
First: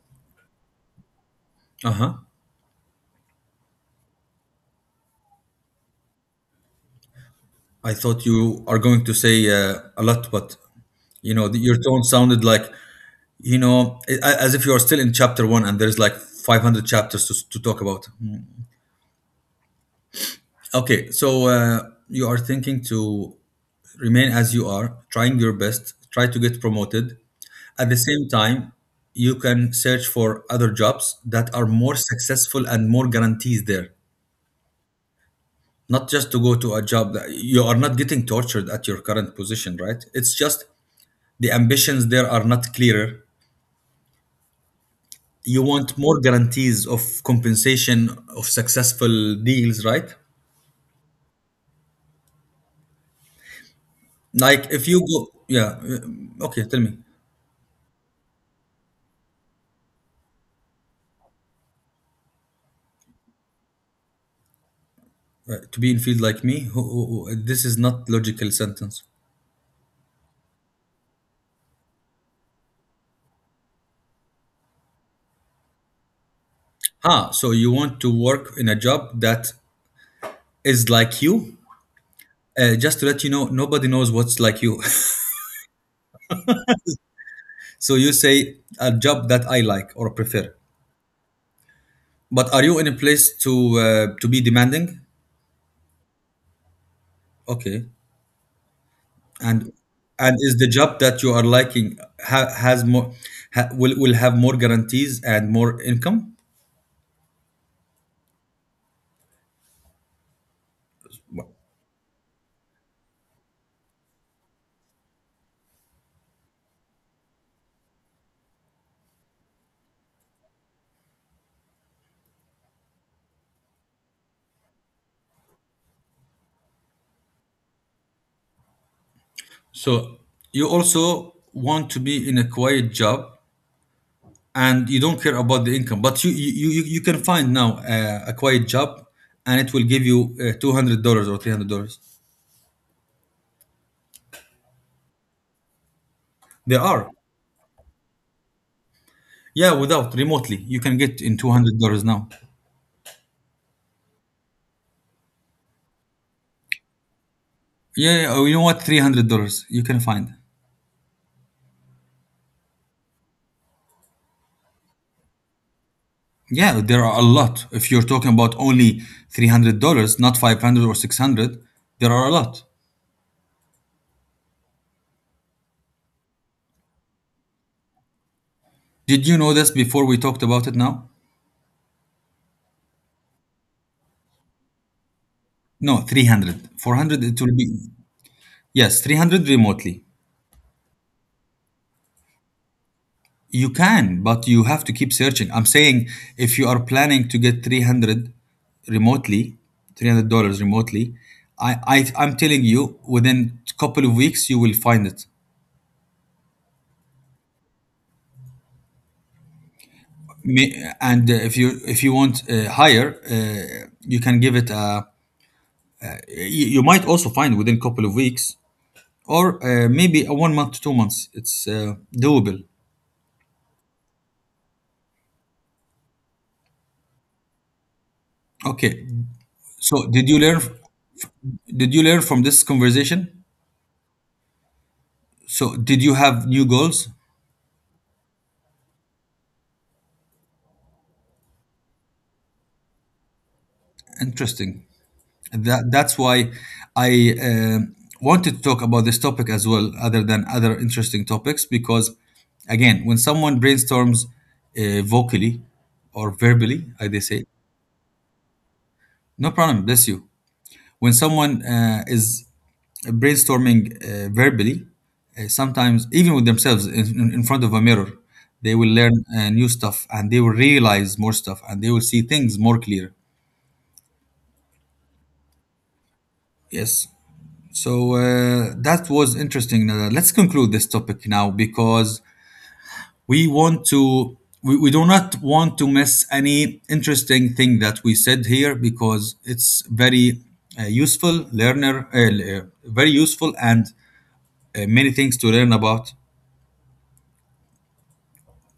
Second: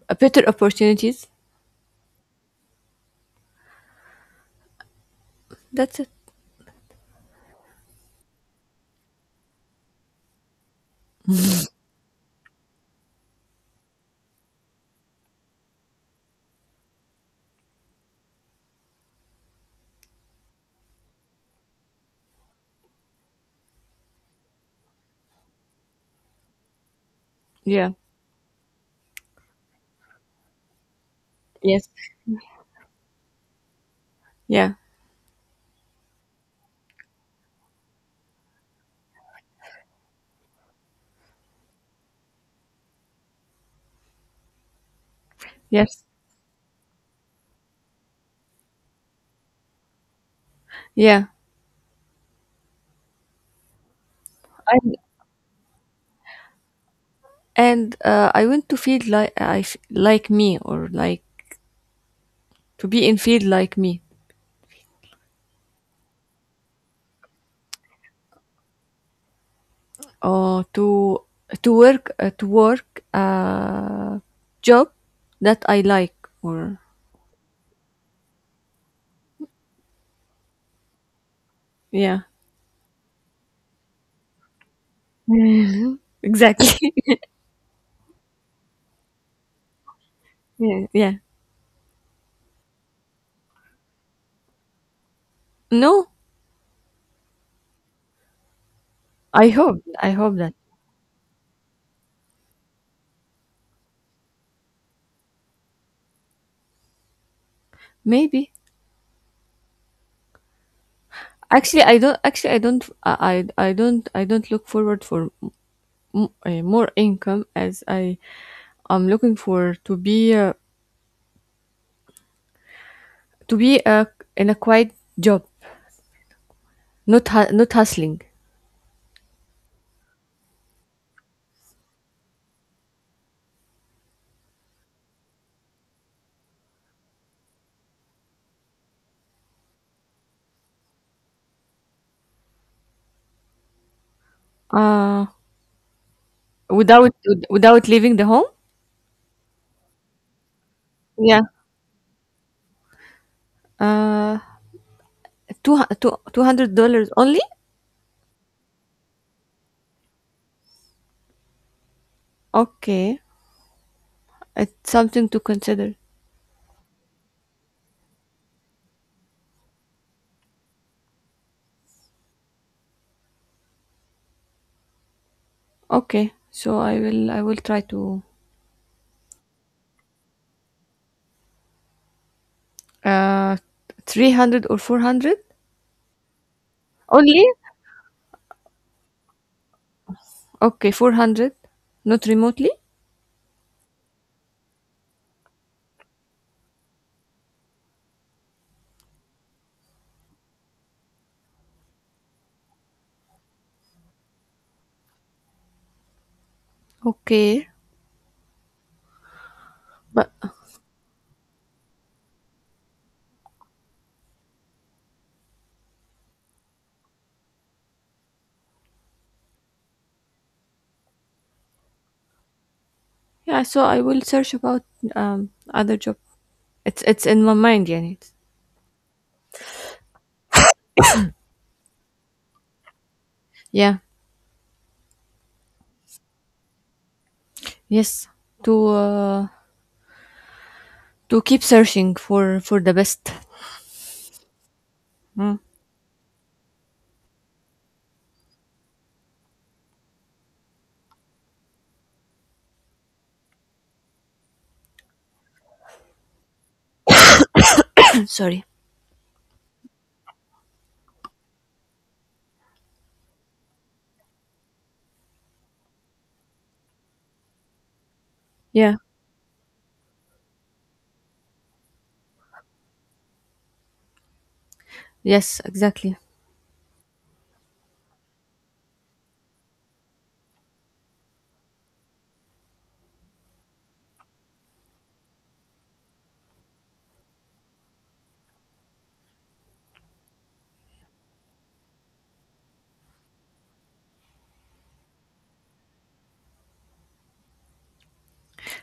Speaker 2: a better opportunities.
Speaker 1: Uh huh.
Speaker 2: That's it.
Speaker 1: I thought you are going to say a lot, but your tone sounded like, as if you are still in chapter one and there's like 500 chapters to talk about. Mm. Okay, so you are thinking to remain as you are, trying your best, try to get promoted.
Speaker 2: Yeah.
Speaker 1: At the same time, you can search for other jobs that are
Speaker 2: Yes.
Speaker 1: more successful and more guarantees there.
Speaker 2: Yeah.
Speaker 1: Not just to go to a job that you are not getting tortured at your current position, right? It's just the ambitions there are not clearer. You want
Speaker 2: Yes.
Speaker 1: more guarantees of compensation of successful deals, right?
Speaker 2: Yeah.
Speaker 1: Like if
Speaker 2: And
Speaker 1: you go, yeah, okay, tell me.
Speaker 2: I want to feel like like me or like to be in field like me
Speaker 1: To be in field like me, this is not logical sentence.
Speaker 2: or to work a job that I like or
Speaker 1: Ah, so you want to work in a job that is like you?
Speaker 2: yeah.
Speaker 1: Just to let you know, nobody knows what's like you.
Speaker 2: Exactly.
Speaker 1: So you say a job that I like or prefer.
Speaker 2: yeah. Yeah.
Speaker 1: But are you in a place to to be demanding?
Speaker 2: No,
Speaker 1: Okay, And
Speaker 2: I hope
Speaker 1: and
Speaker 2: that.
Speaker 1: is the job that you are liking, has more, ha, will have more guarantees and more income?
Speaker 2: Maybe. Actually, I don't. Actually, I don't. I don't. I don't look forward for more income as I am looking for to be to be uh, in a quiet job, not not hustling.
Speaker 1: So you also want to be in a quiet job, and you don't care about the income, but you can find now a quiet job, and it will give you $200 or $300.
Speaker 2: Uh,
Speaker 1: There are,
Speaker 2: without without leaving the home.
Speaker 1: yeah. Without, remotely you can get in
Speaker 2: Yeah.
Speaker 1: $200 now.
Speaker 2: Uh, two two hundred dollars only.
Speaker 1: Yeah, yeah, oh, you know what? $300 you can find.
Speaker 2: Okay, it's something to consider.
Speaker 1: Yeah, there are a lot. If you're talking about only $300, not 500 or 600, there are a lot.
Speaker 2: Okay, so I will try to
Speaker 1: Did you know this before we talked about it now?
Speaker 2: uh 300 or 400
Speaker 1: No, 300. 400 it
Speaker 2: only.
Speaker 1: will be. Yes, 300 remotely.
Speaker 2: Okay, 400, not remotely.
Speaker 1: You can, but you have to keep searching. I'm saying, if you are planning to get 300 remotely, $300 remotely, I'm telling you, within a couple of weeks you will find it.
Speaker 2: Okay. But
Speaker 1: And if you want higher, you can give it a— you might also find within a couple of weeks, or maybe a 1 month to 2 months, it's doable.
Speaker 2: yeah, so I will search about other job. It's in my mind, yeah. It's,
Speaker 1: Okay, so did you learn from this conversation?
Speaker 2: yeah,
Speaker 1: So did you have new goals?
Speaker 2: yes, to uh, to keep searching for the best.
Speaker 1: Interesting.
Speaker 2: Mm.
Speaker 1: That's why I wanted to talk about this topic as well, other than other interesting topics, because again, when someone brainstorms vocally, or verbally, as they say.
Speaker 2: Sorry.
Speaker 1: No problem, bless you. When someone is brainstorming verbally, sometimes even with themselves in front of a mirror, they
Speaker 2: Yeah.
Speaker 1: will learn new stuff, and they will realize more stuff, and they will see things more clear.
Speaker 2: Yes, exactly.
Speaker 1: Yes. So that was interesting. Let's conclude this topic now, because we want to, we do not want to miss any interesting thing that we said here, because it's very useful, and many things to learn about.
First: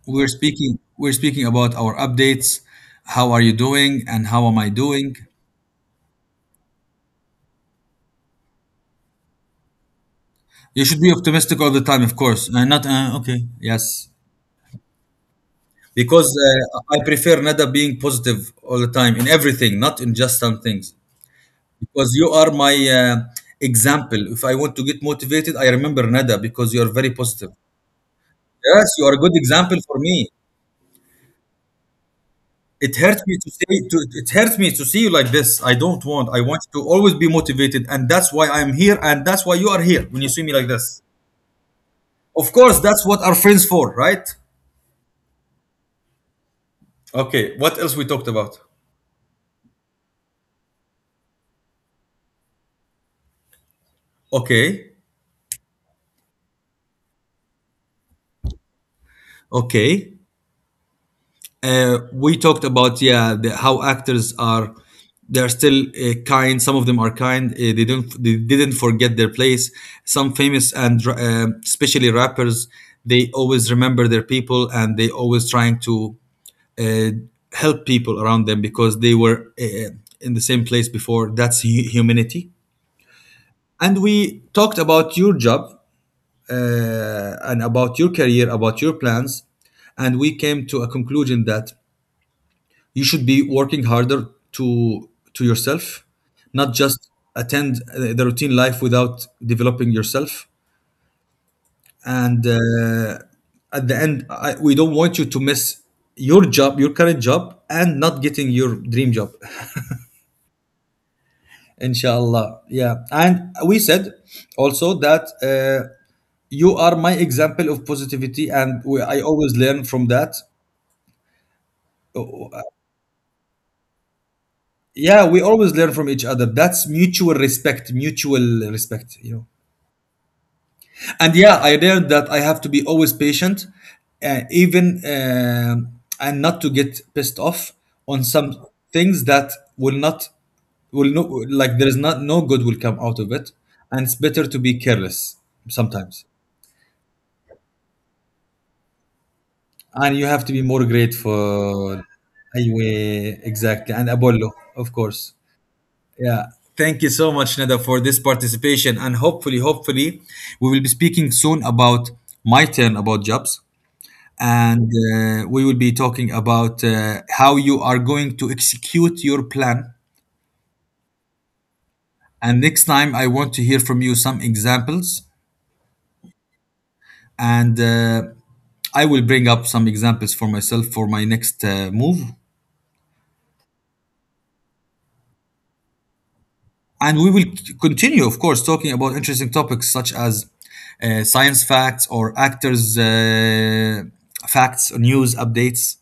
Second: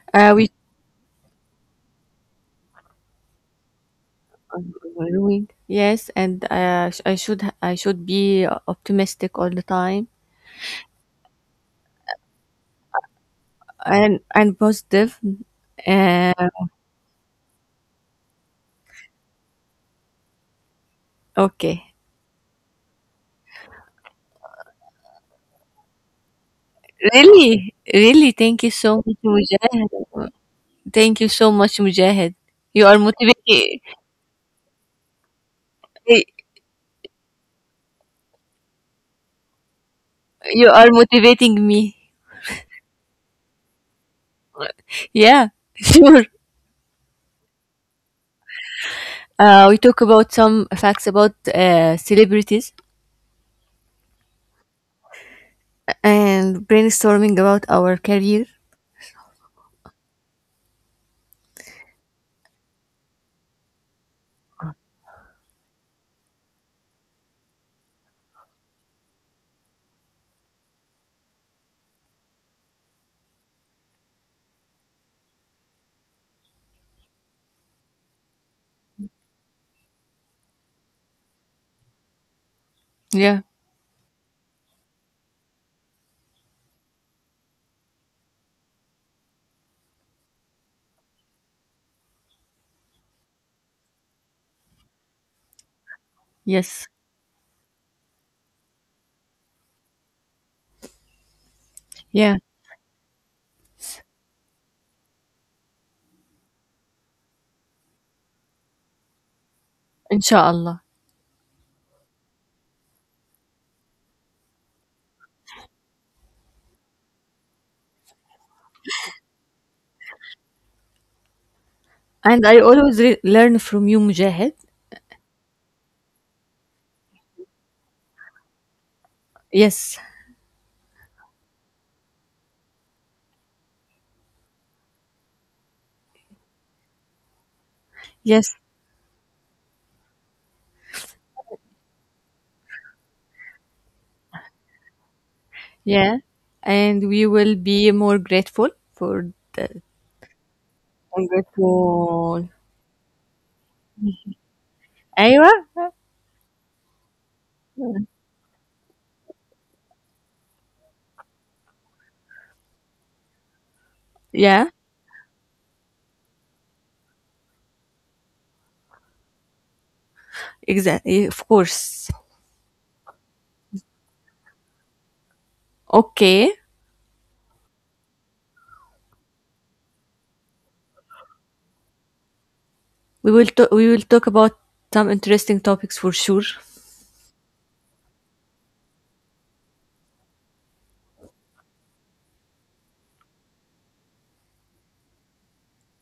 Speaker 2: We
Speaker 1: We're speaking about our updates, how are you doing, and how am I doing.
Speaker 2: doing yes, and I should be optimistic all the time
Speaker 1: You should be optimistic all the time, of course. Not okay, yes,
Speaker 2: and positive.
Speaker 1: because
Speaker 2: Uh,
Speaker 1: I prefer Nada being positive all the time in everything, not in just some things.
Speaker 2: okay.
Speaker 1: Because you are my example. If I want to get motivated, I remember Nada because you are very positive.
Speaker 2: Really, really. Thank you
Speaker 1: Yes,
Speaker 2: so
Speaker 1: you are a
Speaker 2: much,
Speaker 1: good example
Speaker 2: Mujahid.
Speaker 1: for me.
Speaker 2: Thank you so much, Mujahid. You are motivating.
Speaker 1: It hurts me to see you like this. I don't want. I want you to always be motivated, and that's why I'm here, and that's why you are here when you see me like
Speaker 2: You are
Speaker 1: this.
Speaker 2: motivating me.
Speaker 1: Of course, that's what our friends for, right?
Speaker 2: Yeah, sure.
Speaker 1: Okay, what else we talked about?
Speaker 2: We talk about some facts about celebrities
Speaker 1: Okay.
Speaker 2: and brainstorming about our career.
Speaker 1: Okay. We talked about, yeah, how actors are. They're still kind Some of them are kind. They didn't forget their place. Some famous, and especially rappers, they always remember their people, and they always trying to uh, help people around them, because they were in the same place before. That's humanity.
Speaker 2: Yeah.
Speaker 1: And we talked about your job, and about your career, about your plans, and we came to a conclusion that you should be working harder to— to yourself, not
Speaker 2: Yes.
Speaker 1: just attend the routine life without developing yourself.
Speaker 2: Yeah.
Speaker 1: And at the end, we don't want you to miss your job, your current job, and not getting your dream job.
Speaker 2: Inshallah.
Speaker 1: Inshallah. Yeah. And we said also that you are my example of positivity, and I always learn from that.
Speaker 2: And
Speaker 1: Oh,
Speaker 2: I always learn from you, Mujahid.
Speaker 1: yeah, we always learn from each other. That's mutual respect, you know.
Speaker 2: Yes.
Speaker 1: And yeah, I learned that I have to be always patient, even and not to get pissed off on
Speaker 2: Yes.
Speaker 1: some things that, will not will no like, there is not no good will come out of it, and it's better to be careless
Speaker 2: Yeah.
Speaker 1: sometimes.
Speaker 2: And we will be more grateful for the.
Speaker 1: And you have to be more
Speaker 2: I'm
Speaker 1: grateful.
Speaker 2: grateful.
Speaker 1: أيوه, exactly, and Apollo, of course.
Speaker 2: Aywa.
Speaker 1: Yeah. Thank you so much, Nada, for this participation, and hopefully we will be speaking soon about my turn about jobs,
Speaker 2: Yeah.
Speaker 1: and we will be talking about how you are going to execute your plan,
Speaker 2: Exactly. Of course.
Speaker 1: and next time I want to hear from you some examples,
Speaker 2: Okay.
Speaker 1: and I will bring up some examples for myself for my next move.
Speaker 2: We will talk about some interesting topics for sure.
Speaker 1: And we will continue, of course, talking about interesting topics such as science facts, or actors' facts, or news updates,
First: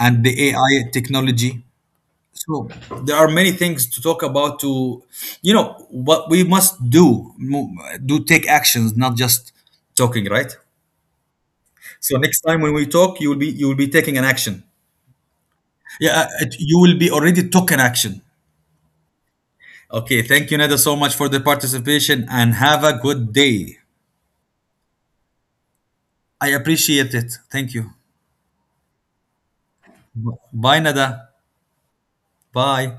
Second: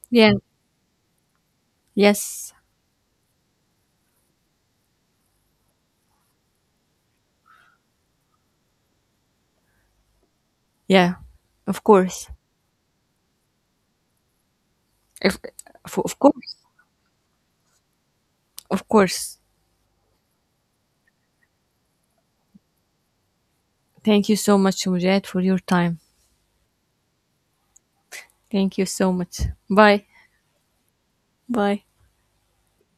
Speaker 1: and
Speaker 2: Yeah.
Speaker 1: the AI technology.
Speaker 2: Yes.
Speaker 1: So there are many things to talk about. To You know what we must do? Do take actions, not just talking, right?
Speaker 2: Yeah. Of
Speaker 1: So
Speaker 2: course.
Speaker 1: next time when we talk, you will be taking an action.
Speaker 2: If, of
Speaker 1: Yeah, it—
Speaker 2: course.
Speaker 1: you will be already took an action.
Speaker 2: Of course.
Speaker 1: Okay, thank you, Neda, so much for the participation, and have a good day.
Speaker 2: Thank you so much, Mujahid, for your time.
Speaker 1: I appreciate it. Thank you.
Speaker 2: Thank you so much. Bye.
Speaker 1: Bye, Nada.
Speaker 2: Bye.
Speaker 1: Bye.